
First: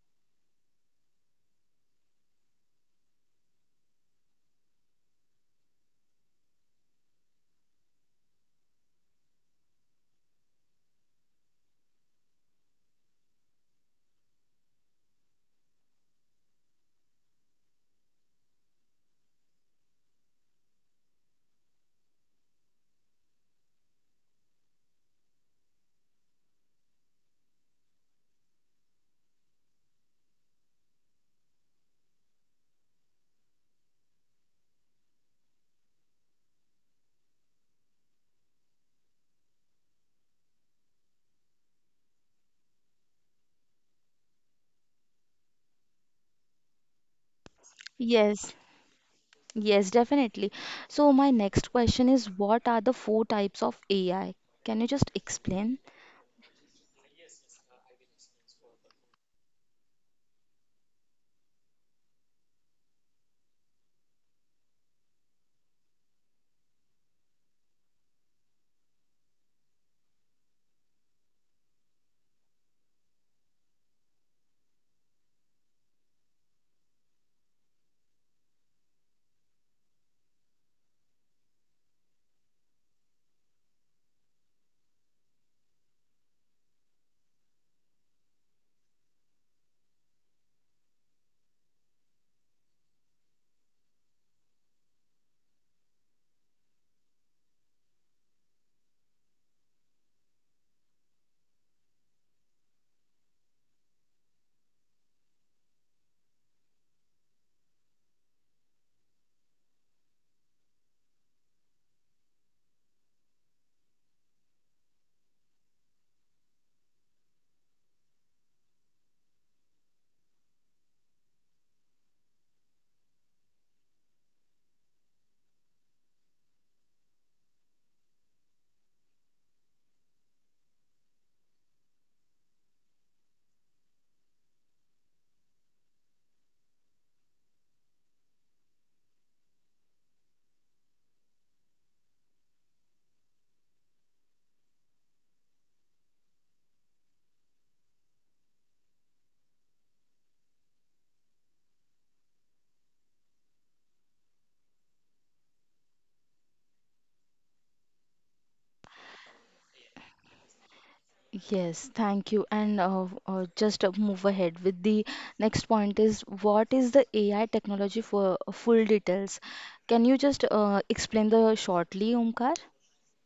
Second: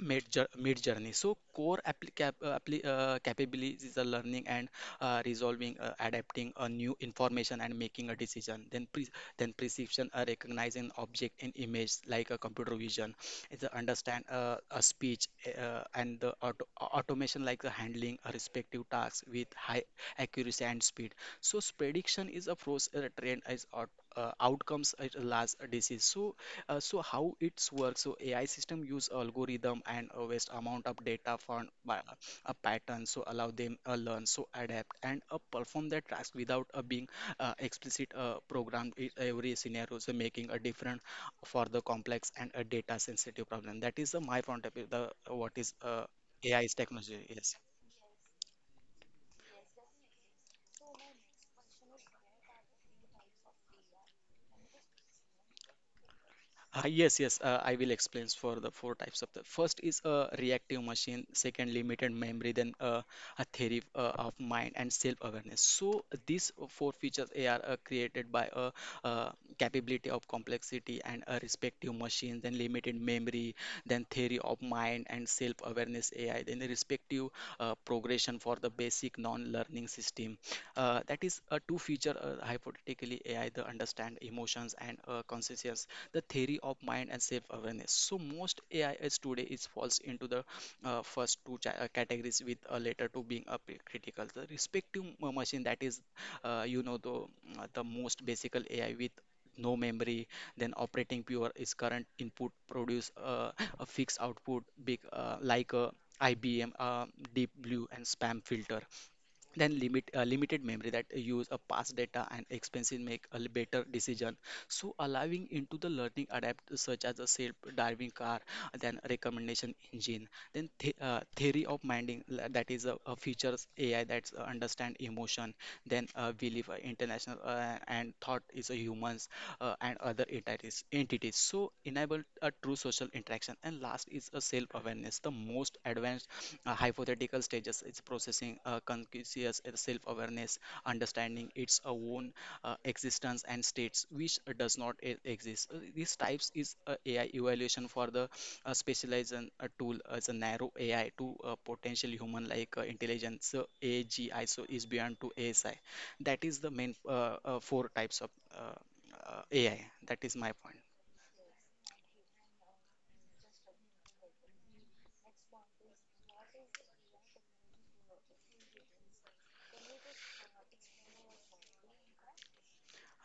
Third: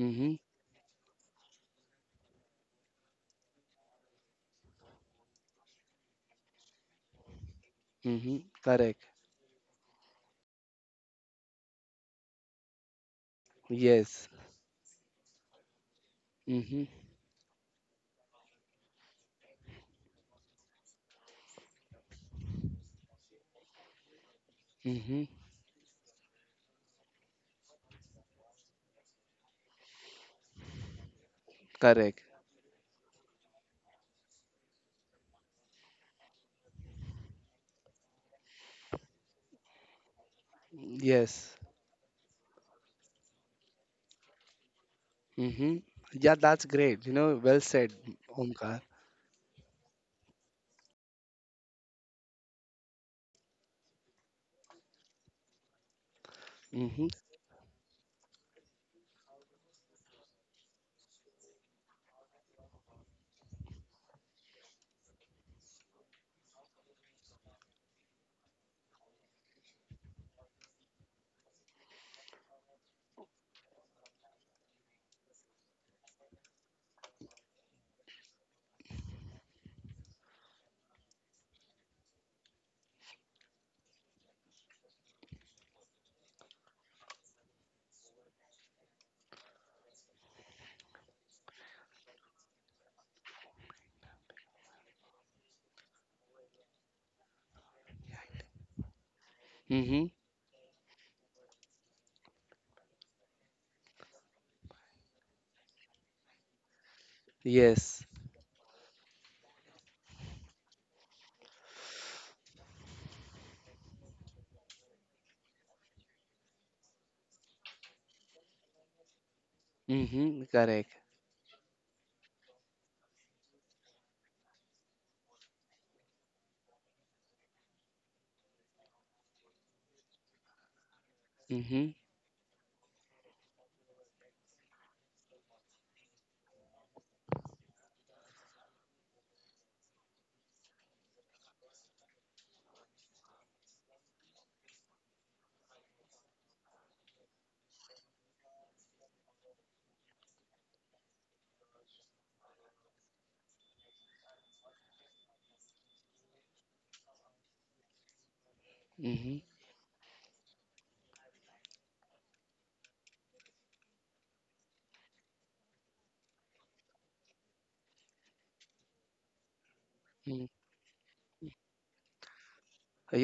S2: mid mid journey. So core appli- cap- appli- capabilities is a learning and resolving adapting a new information and making a
S3: Mm-hmm.
S2: decision,
S3: Correct.
S2: then perception recognizing object in image like a computer vision. It's a understand
S3: Yes.
S2: a speech and the
S3: Mm-hmm.
S2: automation like the handling a respective tasks with high accuracy and speed. So prediction is a process outcomes at a
S3: Mm-hmm.
S2: last disease. So so how it's works? So AI system use algorithm and a vast amount of data for by
S3: Correct.
S2: a pattern, so allow them learn, so adapt and perform their task without being explicit programmed in every scenario, so making a different
S3: Yes.
S2: for the complex and a data sensitive problem. That is the my point of view. The what is
S3: Mm-hmm. Yeah,
S2: AI
S3: that's
S2: is
S3: great, you
S2: technology?
S3: know,
S2: Yes.
S3: well said,
S1: Yes,
S3: Omkar.
S1: yes, definitely. So my next question is, what are the four types of AI? Can you just explain?
S3: Mm-hmm.
S2: Yes, yes, I will explain for the four types. Of the first is a reactive machine, second limited memory, then a theory of mind and self-awareness. So these four features they are created by a uh, capability of complexity and a respective machine, then limited memory, then theory of mind and self-awareness AI, then the respective progression for the basic non-learning system. That is a two feature hypothetically AI the understand emotions and consciousness the theory of mind and self awareness. So most ais today is falls into the first two categories with a later to being a critical. The respective machine that is, you know, the most basic ai with no
S3: Mm-hmm.
S2: memory, then operating pure is current input produce a fixed output big like a IBM Deep Blue
S3: Yes.
S2: and spam filter. Then limited memory that use a past data and expensive make a better decision, so allowing into the learning adapt such as a self driving car, then recommendation engine.
S3: Mm-hmm.
S2: Then the,
S3: Correct.
S2: theory of minding l- that is a features ai that's understand emotion, then we live international and thought is a humans and other entities, so
S3: Mm-hmm.
S2: enable a true social interaction. And last is a self awareness, the most advanced hypothetical stages. It's processing conscious self-awareness, understanding its own existence and states, which does not e- exist. These types is ai evaluation for the specialized and tool as a narrow ai to potential human like intelligence, so agi, so is beyond to asi. That is the main four types of uh,
S3: Mm-hmm.
S2: ai. That is my point.
S1: Yes, thank you. And just move ahead with the next point is, what is the AI technology for, full details? Can you just explain the shortly, Omkar?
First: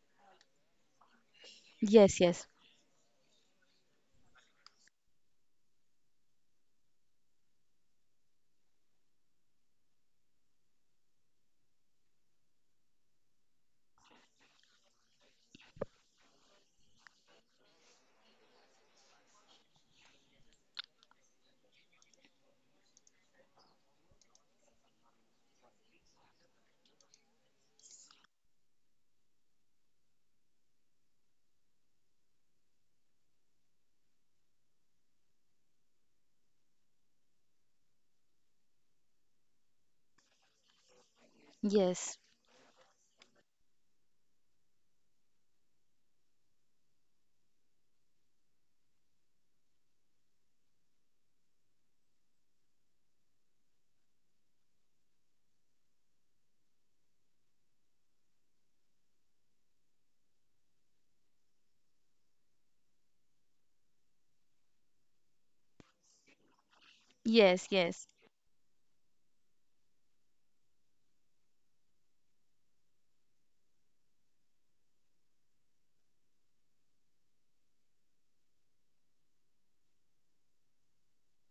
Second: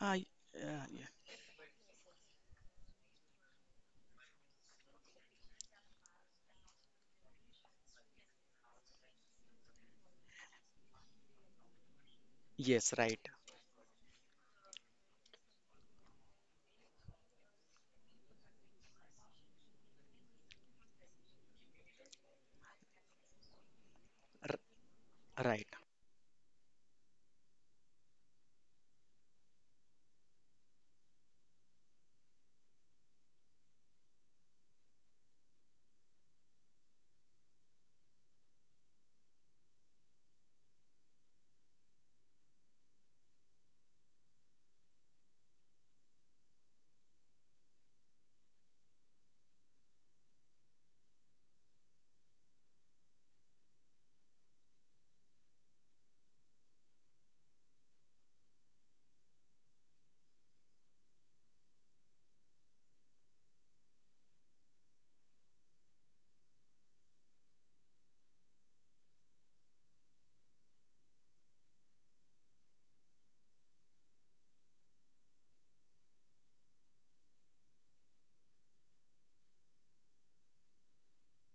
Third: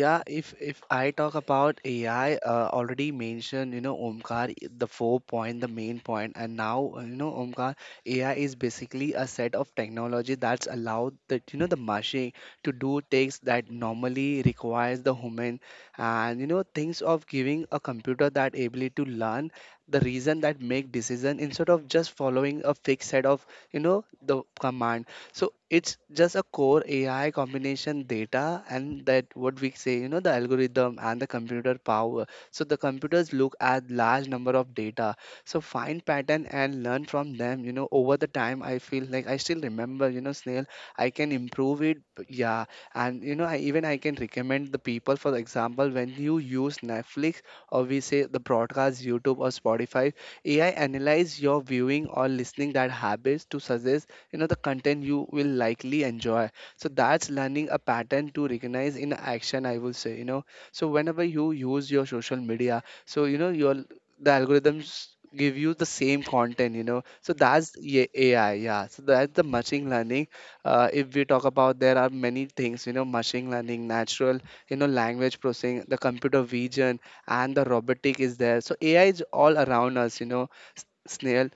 S2: uh,
S3: if
S2: yeah.
S3: I talk about
S1: Yes,
S3: AI,
S1: yes,
S3: already mentioned, you know, Omkar, the four point, the main point, and now, you know, Omkar, AI is basically a set of technology that's allowed that, you know, the machine to
S2: Yes,
S3: do
S2: right.
S3: tasks that normally requires the human, and you know, things of giving a computer that ability to learn the reason that make decision instead of just following a fixed set of, you know, the
S2: R-
S3: command. So
S2: right,
S3: it's just a core AI combination data and that what we say, you know, the algorithm and the computer power. So the computers look at large number of data. So find pattern and learn from them. You know, over the time I feel like I still remember, you know, Snail, I can improve it.
S1: yes,
S3: but Yeah. And you know, I can recommend the people, for example, when you use Netflix or we say the broadcast, YouTube or Spotify, AI analyze your viewing or listening that habits to suggest, you know, the content you will likely enjoy. So that's learning a pattern to recognize in action, I will say, you know. So whenever you use your social media, so you know your the algorithms give you the same content, you know. So
S1: yes,
S3: that's
S1: yes,
S3: AI, yeah, so that's the machine learning. If we talk about, there are many things, you know, machine learning, natural, you know, language processing, the computer vision, and the robotic is there, so AI is all around us, you know. S- Snail,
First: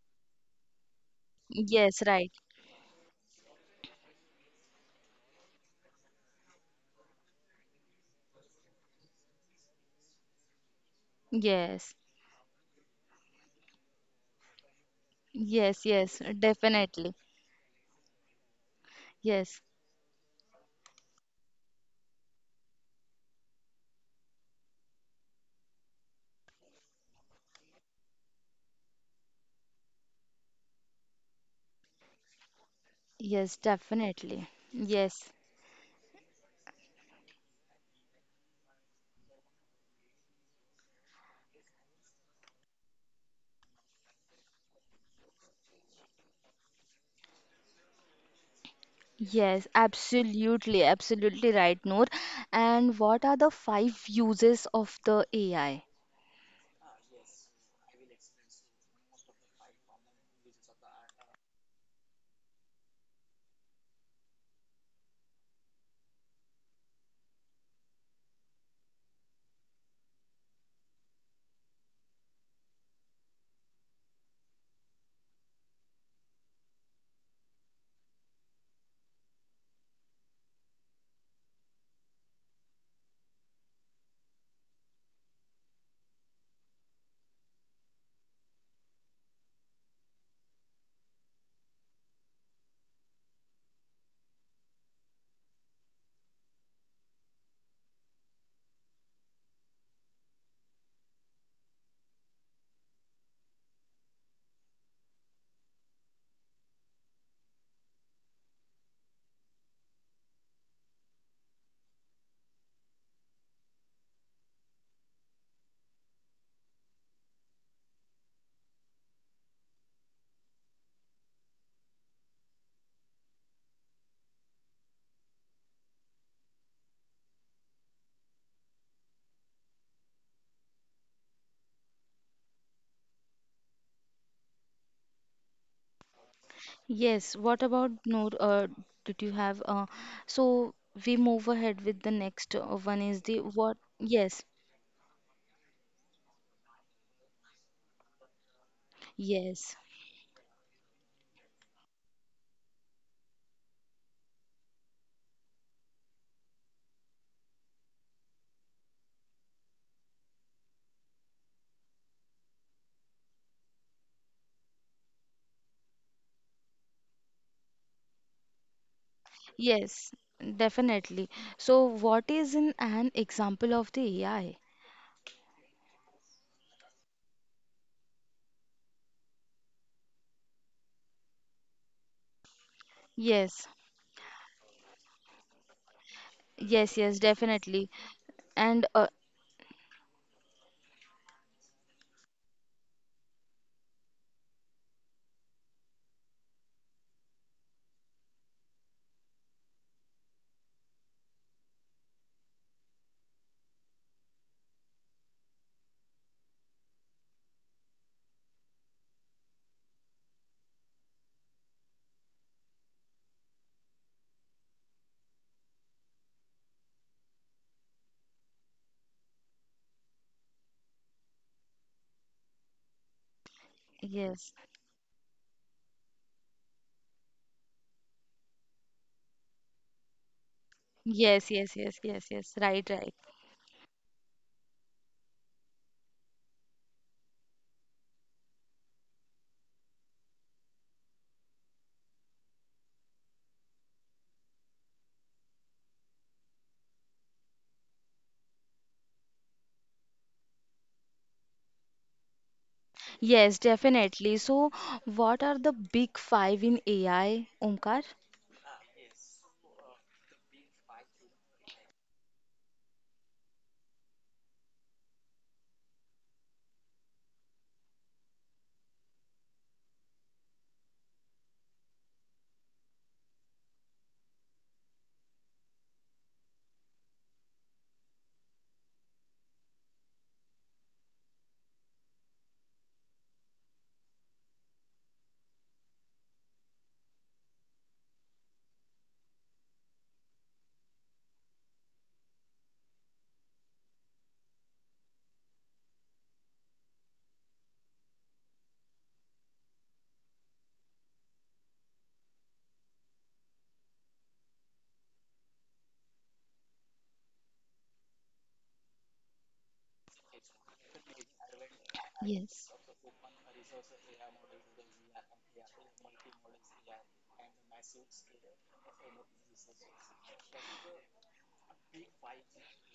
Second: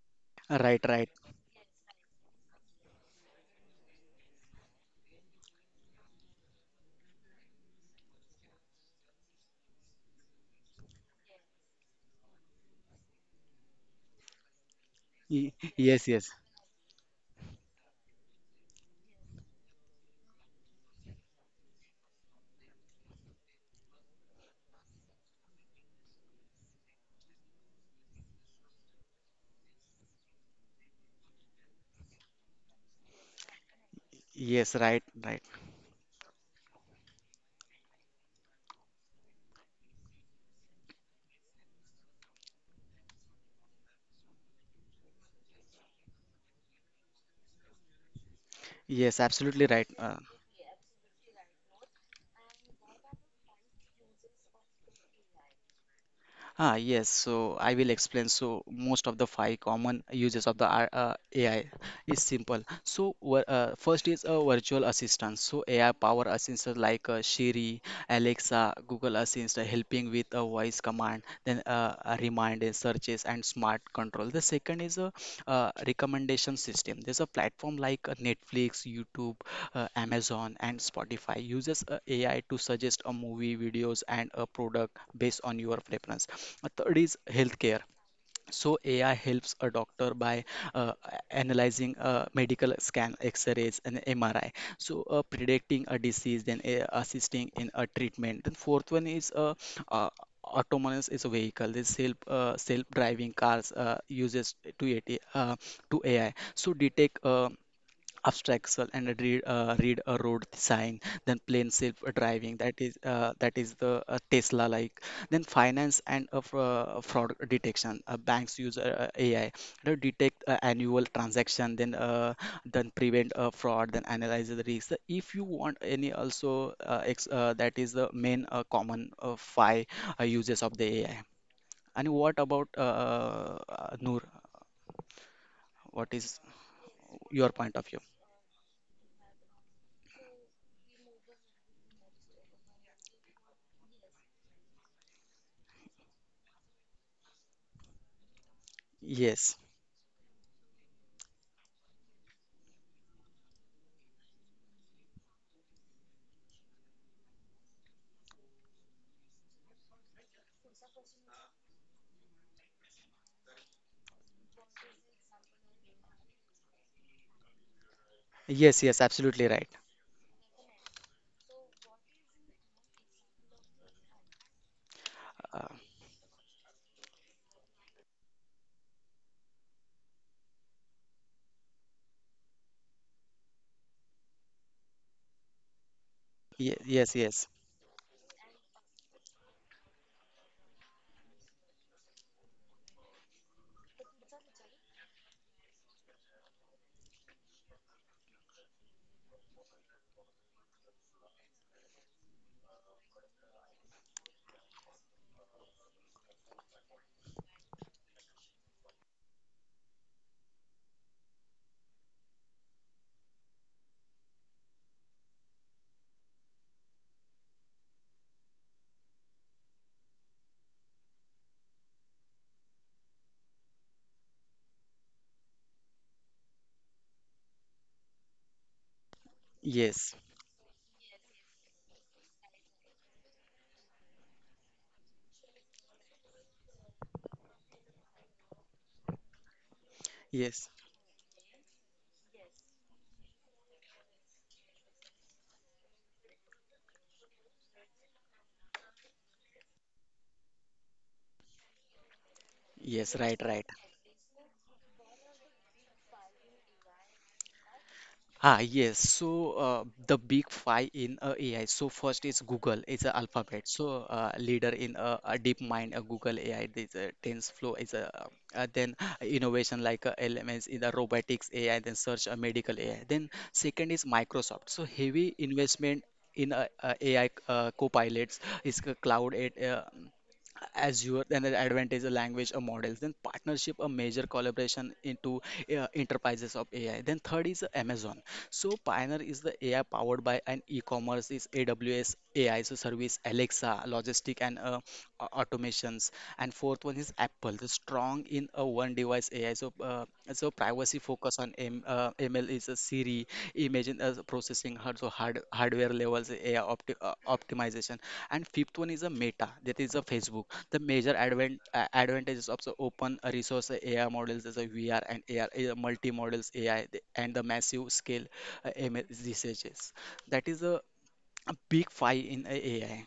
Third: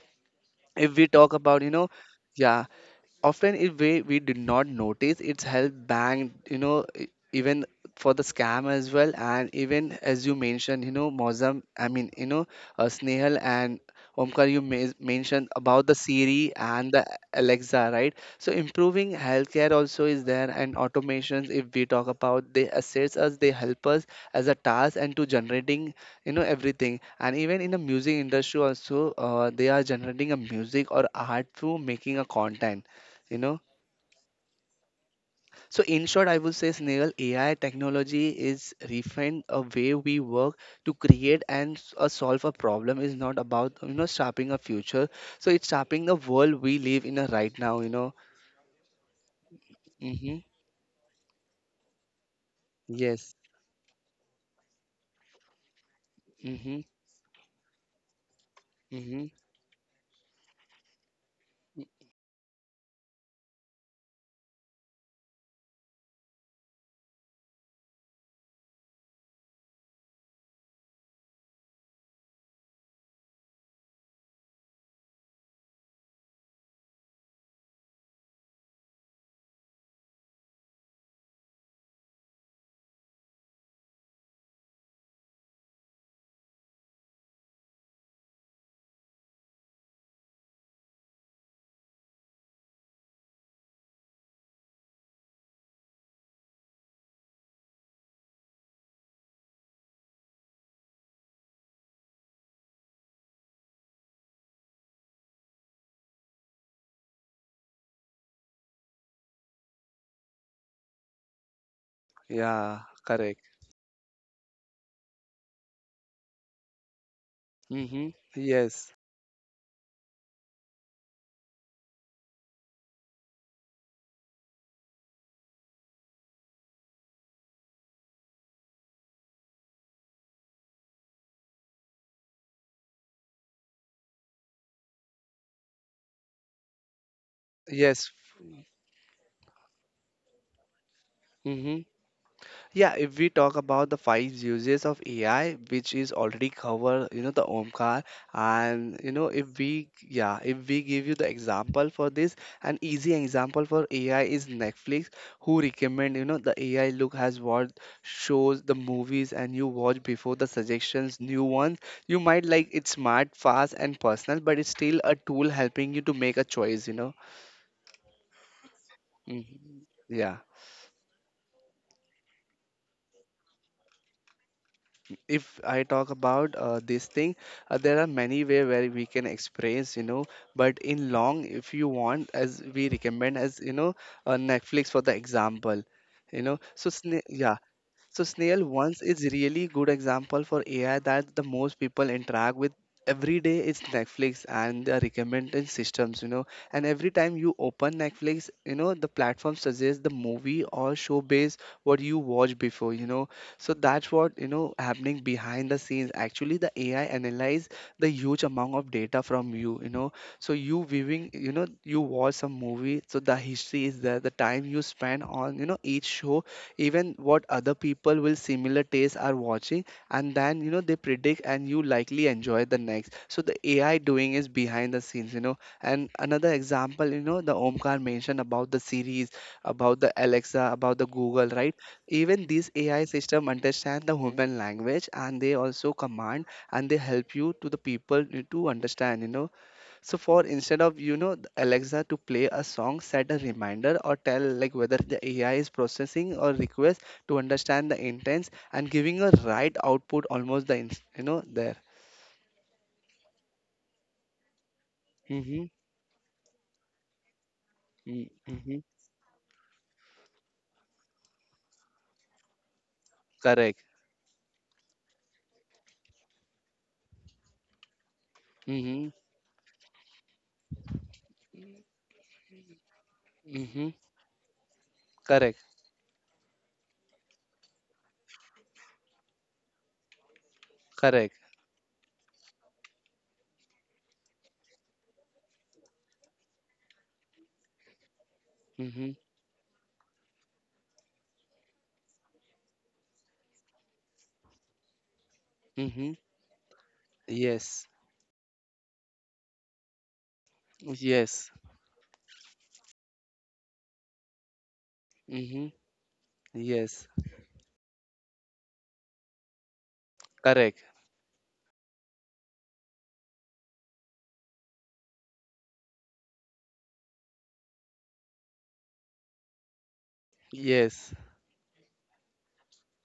S2: right,
S3: if we
S2: right.
S3: talk about, you know,
S1: yes, right.
S3: yeah, often in way we did not notice it's held bank, you know, even for the scam as well. And even as you mentioned, you know, Mozam, I
S1: Yes,
S3: mean, you know, Snehal and Omkar, you mentioned
S2: Y-
S1: yes,
S3: about the
S2: yes,
S1: yes,
S2: yes.
S3: Siri and the
S1: definitely.
S3: Alexa, right? So improving
S1: Yes,
S3: healthcare also is there, and automations, if we talk about, they assist us, they help us as a task and to generating, you know, everything. And even in the music industry also, they are generating a music or art through making a content, you
S1: yes,
S3: know.
S1: definitely.
S2: Yes, right,
S1: Yes,
S2: right.
S3: So in short, I would say, Snail, AI technology is refined a way we work to create and solve a problem, is not about, you know, shaping a future. So it's shaping the world we live in a right now, you know.
S2: Yes, absolutely
S1: yes,
S2: right.
S3: Mm-hmm.
S1: absolutely, absolutely right, Noor. And what
S3: Yes.
S1: are the five uses of the AI?
S3: Mm-hmm.
S2: Yes, so I will explain. So most of the
S3: Mm-hmm.
S2: five common uses of the AI is simple. So first is a virtual assistant. So AI power assistants like Siri, Alexa, Google Assistant helping with a voice command, then a reminder, searches, and smart control. The second is a recommendation system. There's a platform like Netflix, YouTube, Amazon, and Spotify uses AI to suggest a movie, videos, and a product based on your preference. Third is healthcare. So AI helps a doctor by uh, analyzing a medical scan, X-rays, and MRI. So predicting a disease, then assisting in a treatment. Then fourth one is uh, autonomous is a vehicle. This self-driving cars uses to AI. So detect obstacle and I'd read a road sign. Then plain self driving, that
S3: Yeah.
S2: is uh,
S3: Correct.
S2: that is the uh, tesla like. Then finance and fraud detection.
S3: Mm-hmm.
S2: Banks use
S3: Yes.
S2: ai to detect annual transaction, then prevent fraud, then analyze the risk. So if you want any, also, that is the main common five uses of the ai. And what about noor, what is
S1: Yes,
S2: your
S1: what
S2: point of
S1: about
S2: view?
S3: Yes.
S1: Noor? Did you have so we move
S3: Mm-hmm.
S1: ahead with the next
S3: Yeah,
S1: one
S3: if
S1: is
S3: we
S1: the
S3: talk
S1: what?
S3: about the five
S1: Yes,
S3: uses of AI, which is already covered, you know, the Omkar, and you know,
S2: yes
S3: if
S1: yes,
S3: we, yeah, if we give you the example for this, an easy example for AI is Netflix, who recommend, you know, the AI look has what shows the movies and you watch before the suggestions, new ones. You might like it's smart, fast, and personal, but it's still a tool helping you to make a choice, you know.
S2: Yes, yes, absolutely right.
S3: Mhm.
S1: yes,
S3: Yeah.
S1: definitely. So, what is in an example of the AI?
S3: If
S2: Uh,
S3: I talk about this thing, there are many way where we can experience, you know. But in long, if you want, as we recommend, as
S1: Yes,
S3: you know, Netflix for the example, you know. So
S1: yes,
S2: yes,
S1: yes,
S2: yes,
S3: yeah,
S1: definitely.
S3: so Snail,
S1: And
S3: once is really good example for AI that the most people interact with every day is Netflix and the recommendation systems, you know. And every time you open Netflix, you know, the platform suggests the movie or show based what you watched before, you know. So that's what, you know, happening behind the scenes. Actually the AI analyze the huge amount of data from you, you know. So you viewing, you know, you watch some movie, so the history is there, the time you spend on, you know, each show, even what other people with similar tastes are watching, and then, you know, they predict and you likely enjoy the next. So the AI doing is
S1: yes,
S3: behind the scenes, you know. And another example, you know, the Omkar mentioned about the series, about the
S2: yes,
S3: Alexa, about the Google,
S1: yes,
S3: right?
S1: yes, yes, yes,
S3: Even
S1: yes,
S3: these
S1: right,
S3: AI
S1: right.
S3: system understand the human language and they also command, and they help you to the people to understand, you know. So for
S2: yes,
S3: instead of, you know, Alexa to play a song, set a reminder or tell like whether the AI is processing or request to understand the intents and giving a right output almost the you know there.
S2: yes, right,
S1: Yes,
S2: right.
S1: definitely. So, what are
S3: Mhm.
S1: the big five in AI, Omkar?
S3: Mm,
S2: Ah,
S3: Mhm.
S2: yes. So the big five in AI. So first is Google. It's a alphabet.
S3: Correct.
S2: So leader in a DeepMind, Google AI. This TensorFlow is a. Then
S3: Mhm.
S2: innovation like LMS in the robotics AI. Then search medical AI. Then
S3: Mhm.
S2: second is Microsoft. So heavy
S3: Correct.
S2: investment in AI co-pilots is cloud at Azure.
S3: Correct.
S2: Then the advantage of language models. Then partnership, a major collaboration into enterprises of AI. Then third is Amazon. So
S3: Mhm.
S2: Pioneer is the AI powered by an e-commerce is AWS AI, so service Alexa, logistic, and automations.
S3: Mhm.
S2: And fourth one is Apple, the
S3: Yes.
S2: strong in a one device AI. So privacy focus
S3: Yes.
S2: on ML is a Siri, imagine as processing
S3: Mhm.
S2: hardware levels AI
S3: Yes.
S2: optimization. And fifth one is a Meta, that is a Facebook. The
S3: Correct.
S2: major advent advantages of the
S1: Yes.
S2: open resource AI models is a VR and AR, multi models AI, and the massive scale MS researches. That is a,
S3: Yes.
S2: a big fight in AI.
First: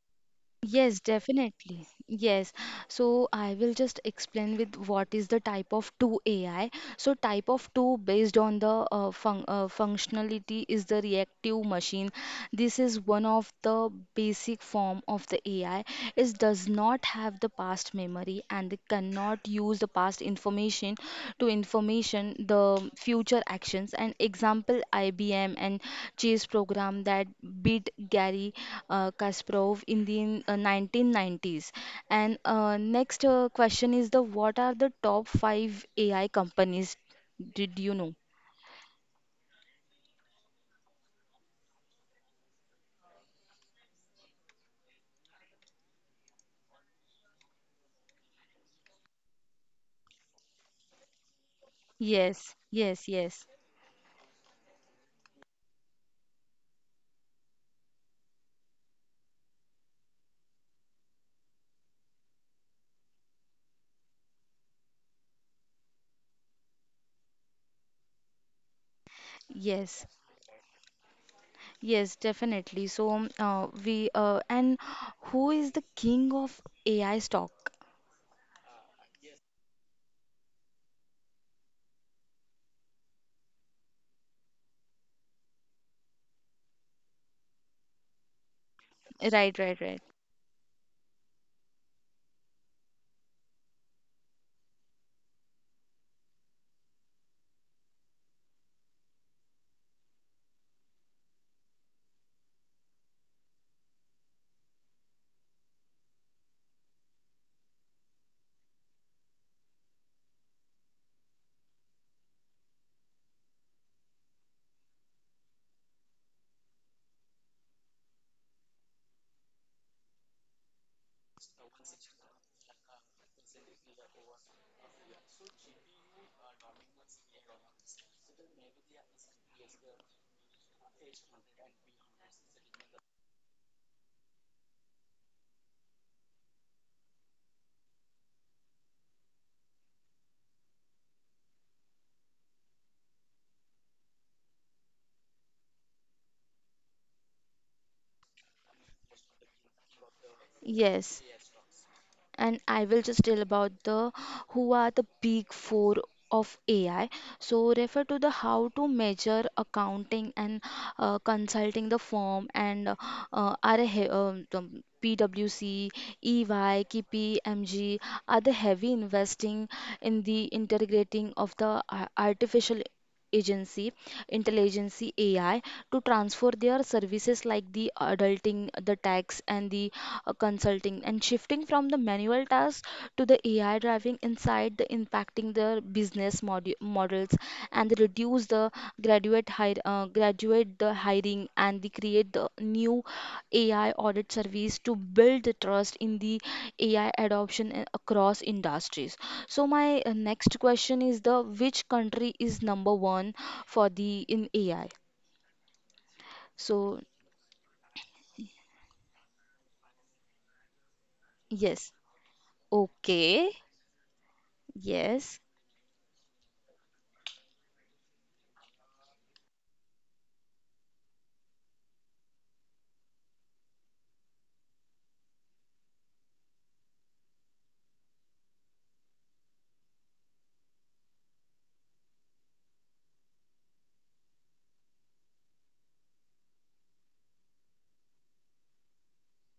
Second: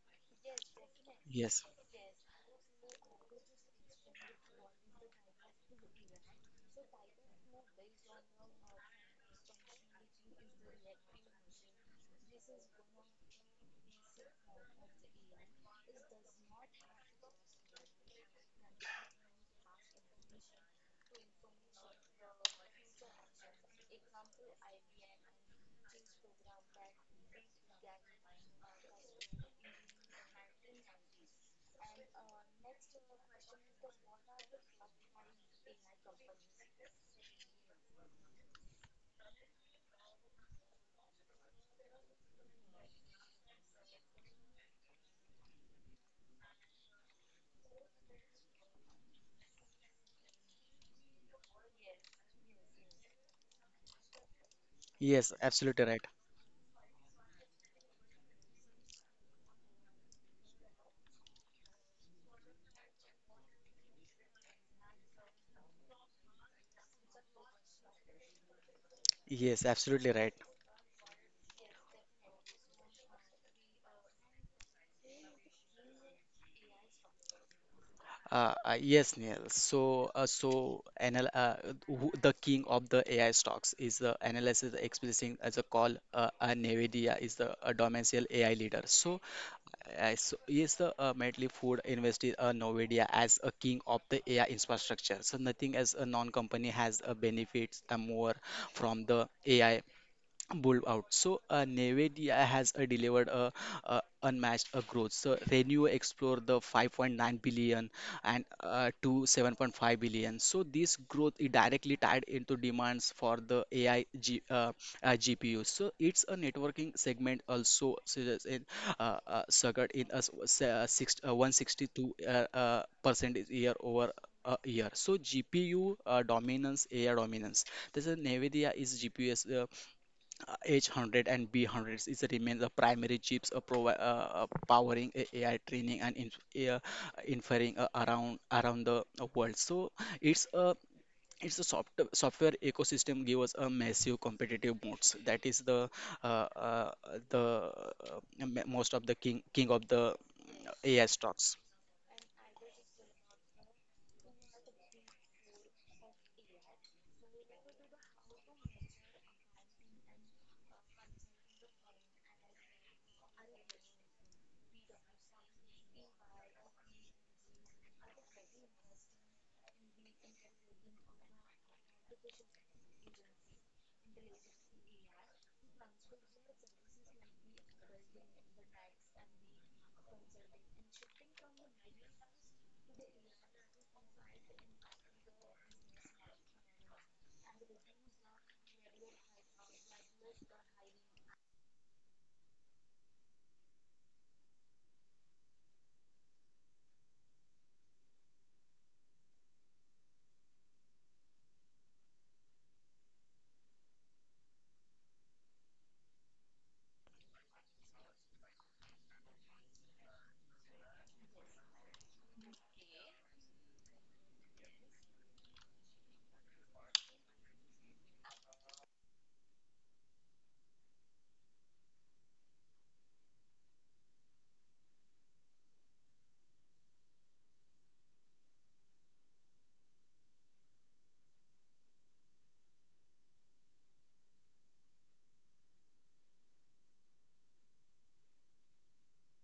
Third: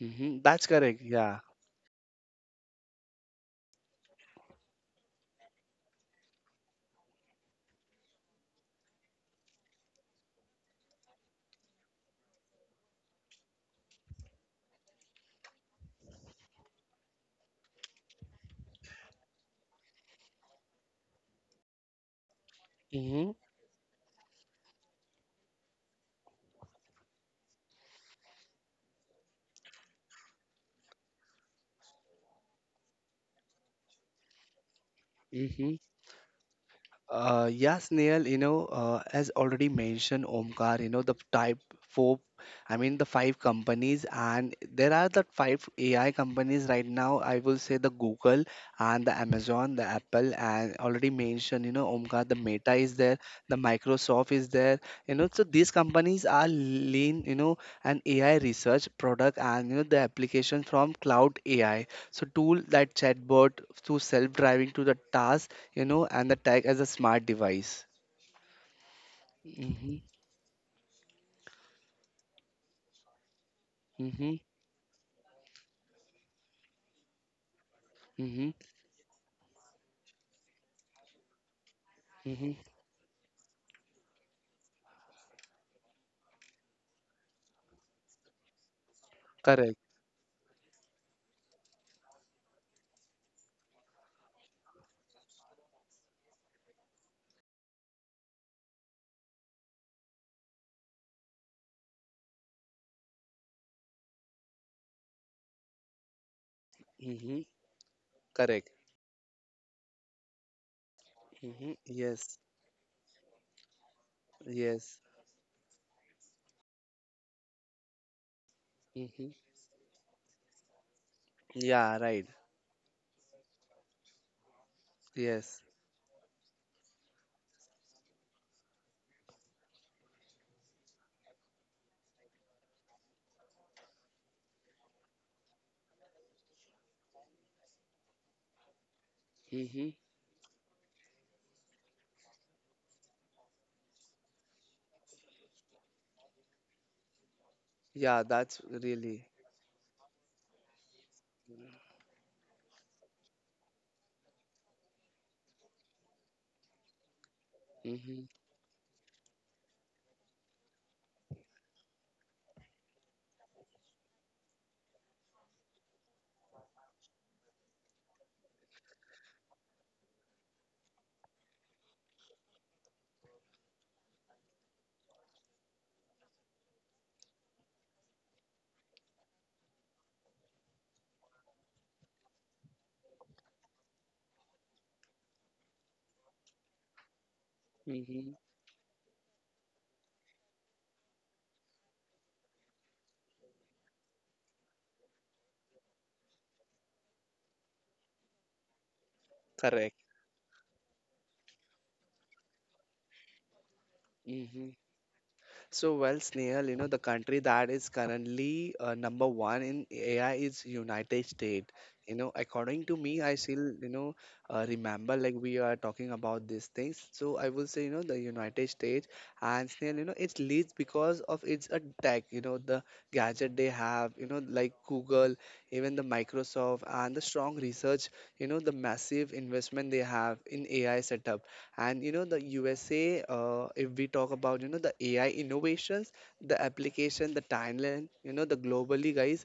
S3: Mhm. That's correct.
S1: Yes,
S3: Yeah.
S2: Yes,
S1: definitely. Yes. So I will just explain with what is the type of 2 AI. So type of 2 based on the functionality is the reactive machine. This is one of the basic form of the AI. It does not have the past memory and the cannot use the past information to information the
S3: Mhm.
S1: future actions. An example, IBM and chess program that beat Gary Kasparov in the 1990s. And next question is the, what are the top
S3: Mhm.
S1: five AI companies? Did
S3: Yes,
S1: you know?
S3: Neil, you know, as already mentioned, Omkar, you know, the type four, I mean, the five companies, and there are the five AI companies right now. I will say the Google and the Amazon, the Apple, and already mentioned, you know, Omkar, the
S1: Yes,
S3: Meta is
S1: yes,
S3: there,
S1: yes.
S3: the Microsoft is there, you know,
S2: yes,
S3: so these
S2: absolutely right.
S3: companies are lean, you know, an AI research product and, you know, the application from cloud AI. So, tool that chatbot to self driving to the task, you know, and the tag as a smart device.
S2: Yes,
S3: Mm-hmm,
S2: absolutely
S1: Yes,
S2: right.
S1: yes, definitely. So, we
S3: mm-hmm,
S1: and who is the king of AI stock?
S3: mm-hmm,
S2: Yes, Neil. So, so anal who, the
S3: mm-hmm.
S2: king of the AI stocks is the analysis expressing as a call. Nvidia is the domestic AI leader. So,
S1: Right,
S3: Correct.
S1: right, right.
S2: yes, the Medley Food invested Nvidia as a king of the AI infrastructure. So, nothing as a non-company has benefits more from the AI Bull out. So Nevedia has delivered a unmatched growth. So Renew explored the 5.9
S3: Mm-hmm,
S2: billion and
S3: correct.
S2: to 7.5 billion. So this growth is
S3: Mm-hmm,
S2: directly tied
S3: yes,
S2: into demands for the AI uh,
S3: yes.
S2: GPU. So it's a networking segment also suggests in
S3: Mm-hmm.
S2: circuit in us,
S3: Yeah,
S2: 162
S3: right.
S2: percent is year over a year. So
S3: Yes.
S2: GPU dominance, AI dominance. This is NVIDIA is GPU's H100 and B100 is remain the primary chips, powering AI training and uh, inferring around the world.
S3: Mm-hmm.
S2: So it's a it's a software ecosystem give us a massive competitive moats. That is uh, uh, the uh,
S3: Yeah, that's
S2: m- most of the
S3: really.
S2: king of the AI
S1: Yes,
S2: stocks.
S1: and I will just tell about the, who are the big four of AI. So refer
S3: Mm-hmm,
S1: to the how to measure accounting and consulting the firm, and are a PwC, EY, KPMG are the heavy investing in the integrating of the artificial agency intelligence AI, to transfer their services like the adulting the tax and the consulting, and shifting from the manual tasks to the AI driving inside the impacting their business models, and
S3: mm-hmm.
S1: reduce the graduate the hiring, and the create the new AI audit service to build the trust in the AI adoption across industries. So my
S3: Correct.
S1: next question is the, which country is number one for the in
S3: Mm-hmm.
S1: AI?
S3: So, well, Snehal, you know,
S1: So
S3: the country that is currently number one in AI is United States.
S1: yes,
S3: You know, according to me, I
S1: okay,
S3: still, you know, remember
S1: yes.
S3: like we are talking about these things. So I will say, you know, the United States and Snail, you know, it leads because of its a tech, you know, the gadget they have, you know, like Google, even the Microsoft and the strong research, you know, the massive investment they have in AI setup, and you know, the USA, if we talk about, you know, the AI innovations, the application, the timeline, you know, the globally, guys,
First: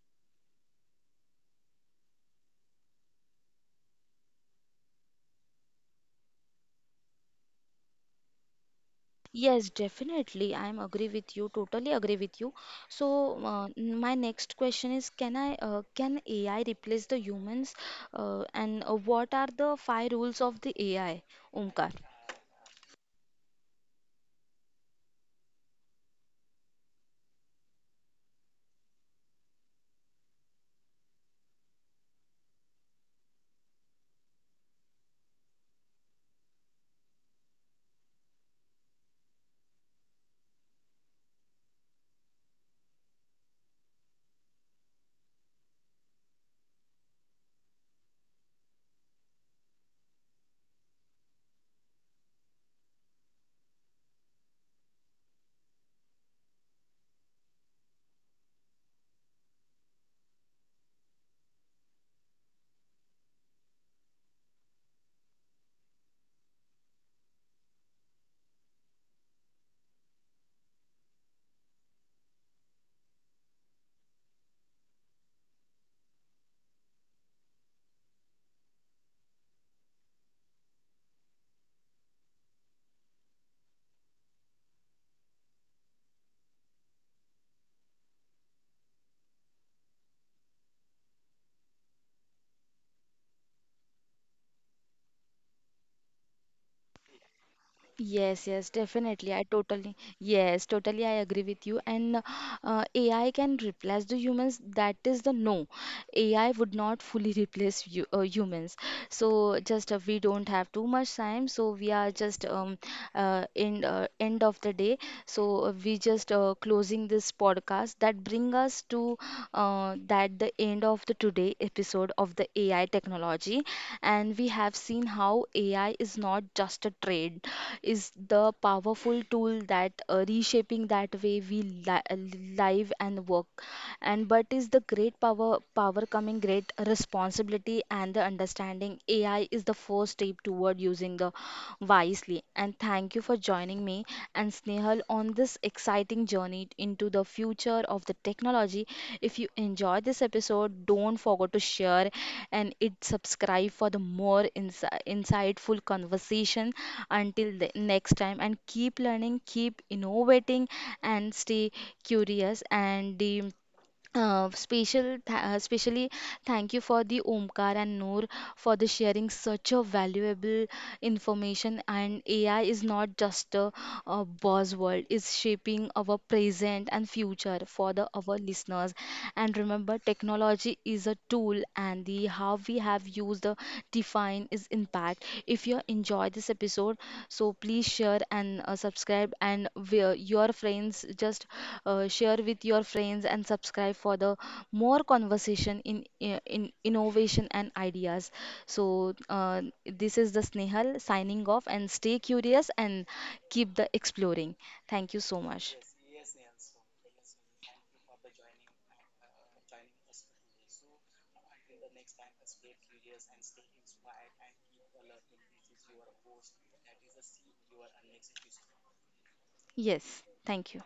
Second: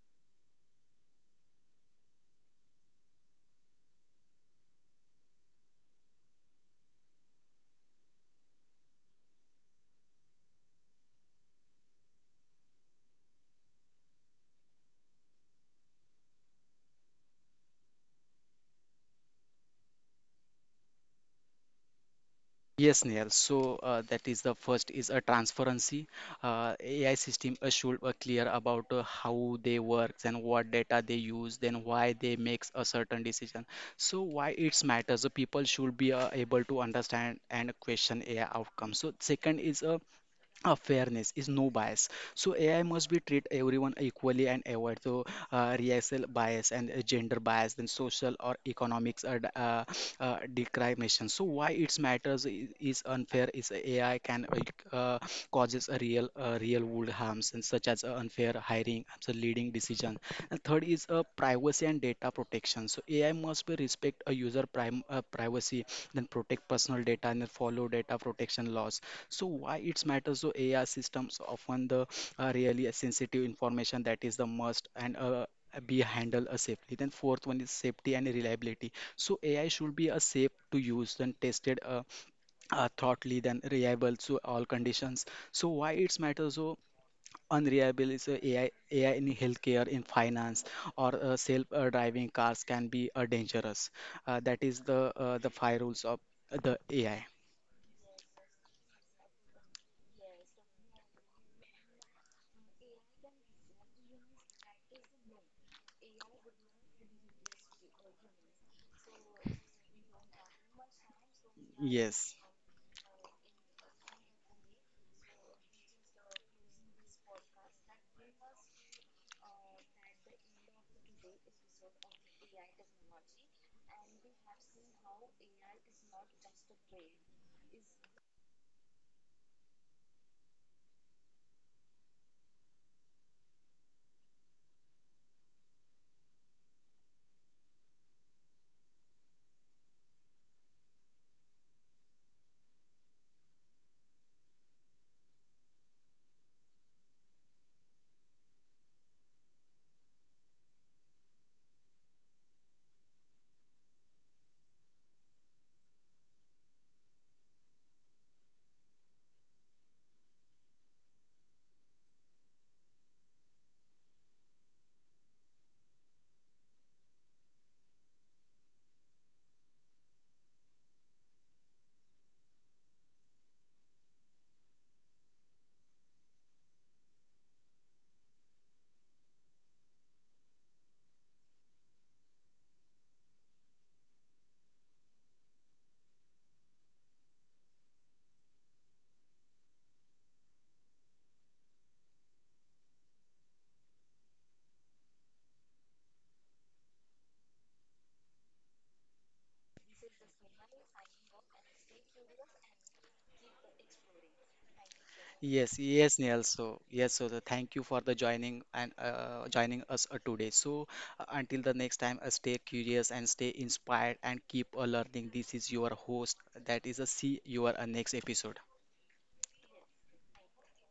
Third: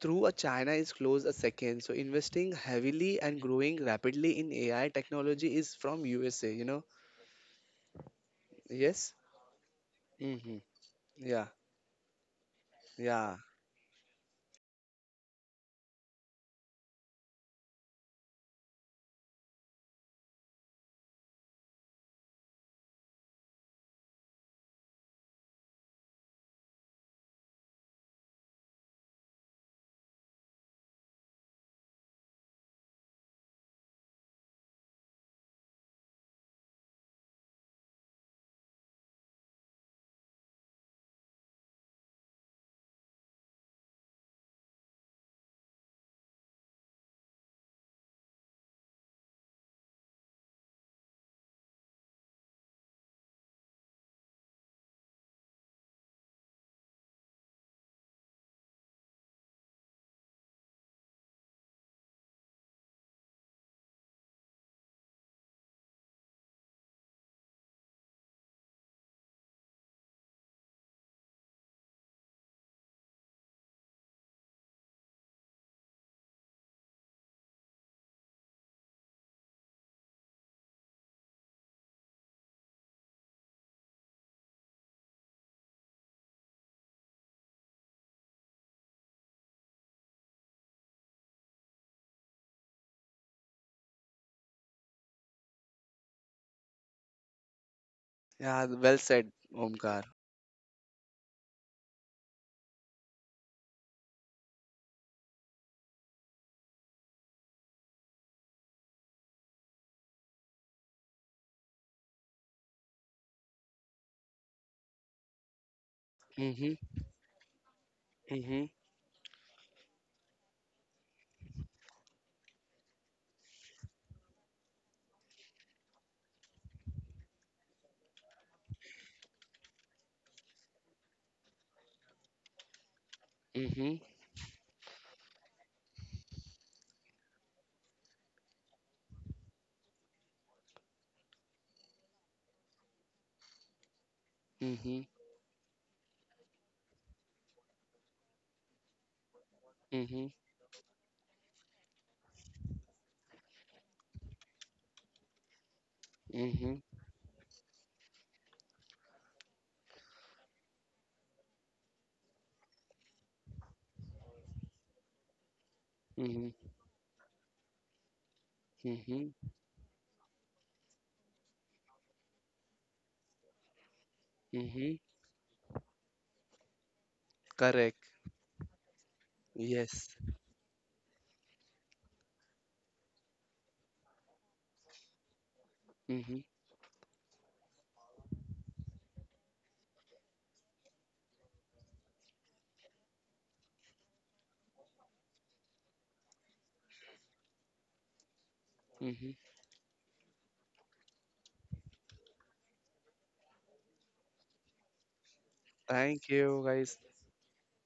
S3: through a China is close a second. So investing heavily and growing rapidly in AI technology is from USA, you know. Yes?
S1: Yes, definitely.
S3: Mm-hmm.
S1: I'm agree with
S3: Yeah,
S1: you. Totally agree with you. So,
S3: yeah,
S1: my next question is, can AI replace the humans? And what are the five rules of the AI, Omkar?
S2: Yes, Neil. So that is the first is a transparency. AI system should clear about how they work and what data they use, then why they make a certain decision. So why it's matters. The people should be able to understand and question AI outcome. So second is fairness is no bias, so ai must be treat everyone equally and avoid, so racial bias and gender bias, then social or economics or discrimination. So why it matters, is unfair is ai can uh, causes a real world harms, and such as unfair hiring, so leading decision. And third is privacy and data protection, so ai must be respect a user prime privacy, then protect personal data and then follow data protection laws. So why it's matters? So AI systems often the really sensitive information that is the must and be handled safely. Then fourth one is safety and reliability. So AI should be a safe to use, then tested thoughtly, then reliable to all conditions. So why it's matters? So unreliable is AI in healthcare, in finance, or self driving cars can be dangerous. That is the five rules of the AI.
S1: Yes,
S3: yeah.
S1: yes,
S3: Well said,
S1: definitely. I
S3: Omkar.
S1: totally, yes, totally. I agree with you. And AI can replace the humans. That is the no. AI would not fully replace you, humans. So just we don't have too much time. So we are
S2: Yes.
S1: just in end of the day. So we just
S3: Mm-hmm.
S1: closing this podcast. That bring
S3: Mm-hmm.
S1: us to that the end of the today episode of the AI technology, and we have seen how AI is not just a trade, is the powerful tool that reshaping that way we live and work,
S3: Mm-hmm.
S1: and but is the great power coming great responsibility, and the understanding AI is the first step toward using the wisely. And thank you for joining me and
S3: Mm-hmm.
S1: Snehal on this exciting journey into the future of the technology. If you enjoyed
S3: Mm-hmm.
S1: this episode, don't forget to share and it subscribe for the more insightful conversation.
S3: Mm-hmm.
S1: Until the next time, and keep learning, keep innovating, and stay curious. And the specially
S3: Mm-hmm.
S1: thank you for the Omkar and Noor for the
S3: Mm-hmm.
S1: sharing such a valuable information. And AI is not just a
S3: Mm-hmm.
S1: buzzword; it's shaping our present and future for
S3: Correct.
S1: the our listeners. And remember,
S3: Yes.
S1: technology is a tool, and the how we have used the define is impact. If you enjoyed
S3: Mm-hmm.
S1: this episode, so please share and subscribe, and your friends, just share with your friends and subscribe for the more conversation in innovation and ideas. So
S3: Mm-hmm.
S1: this is the Snehal signing off, and stay curious and keep the exploring. Thank you so
S2: Yes,
S1: much.
S2: yes,
S3: Thank
S2: Neil.
S3: you,
S2: So,
S3: guys.
S2: yes, so thank you for the joining and joining us today. So, until the next time, stay curious and stay inspired and keep learning. This is your host. That is a see your next episode.
S1: Yes, thank you.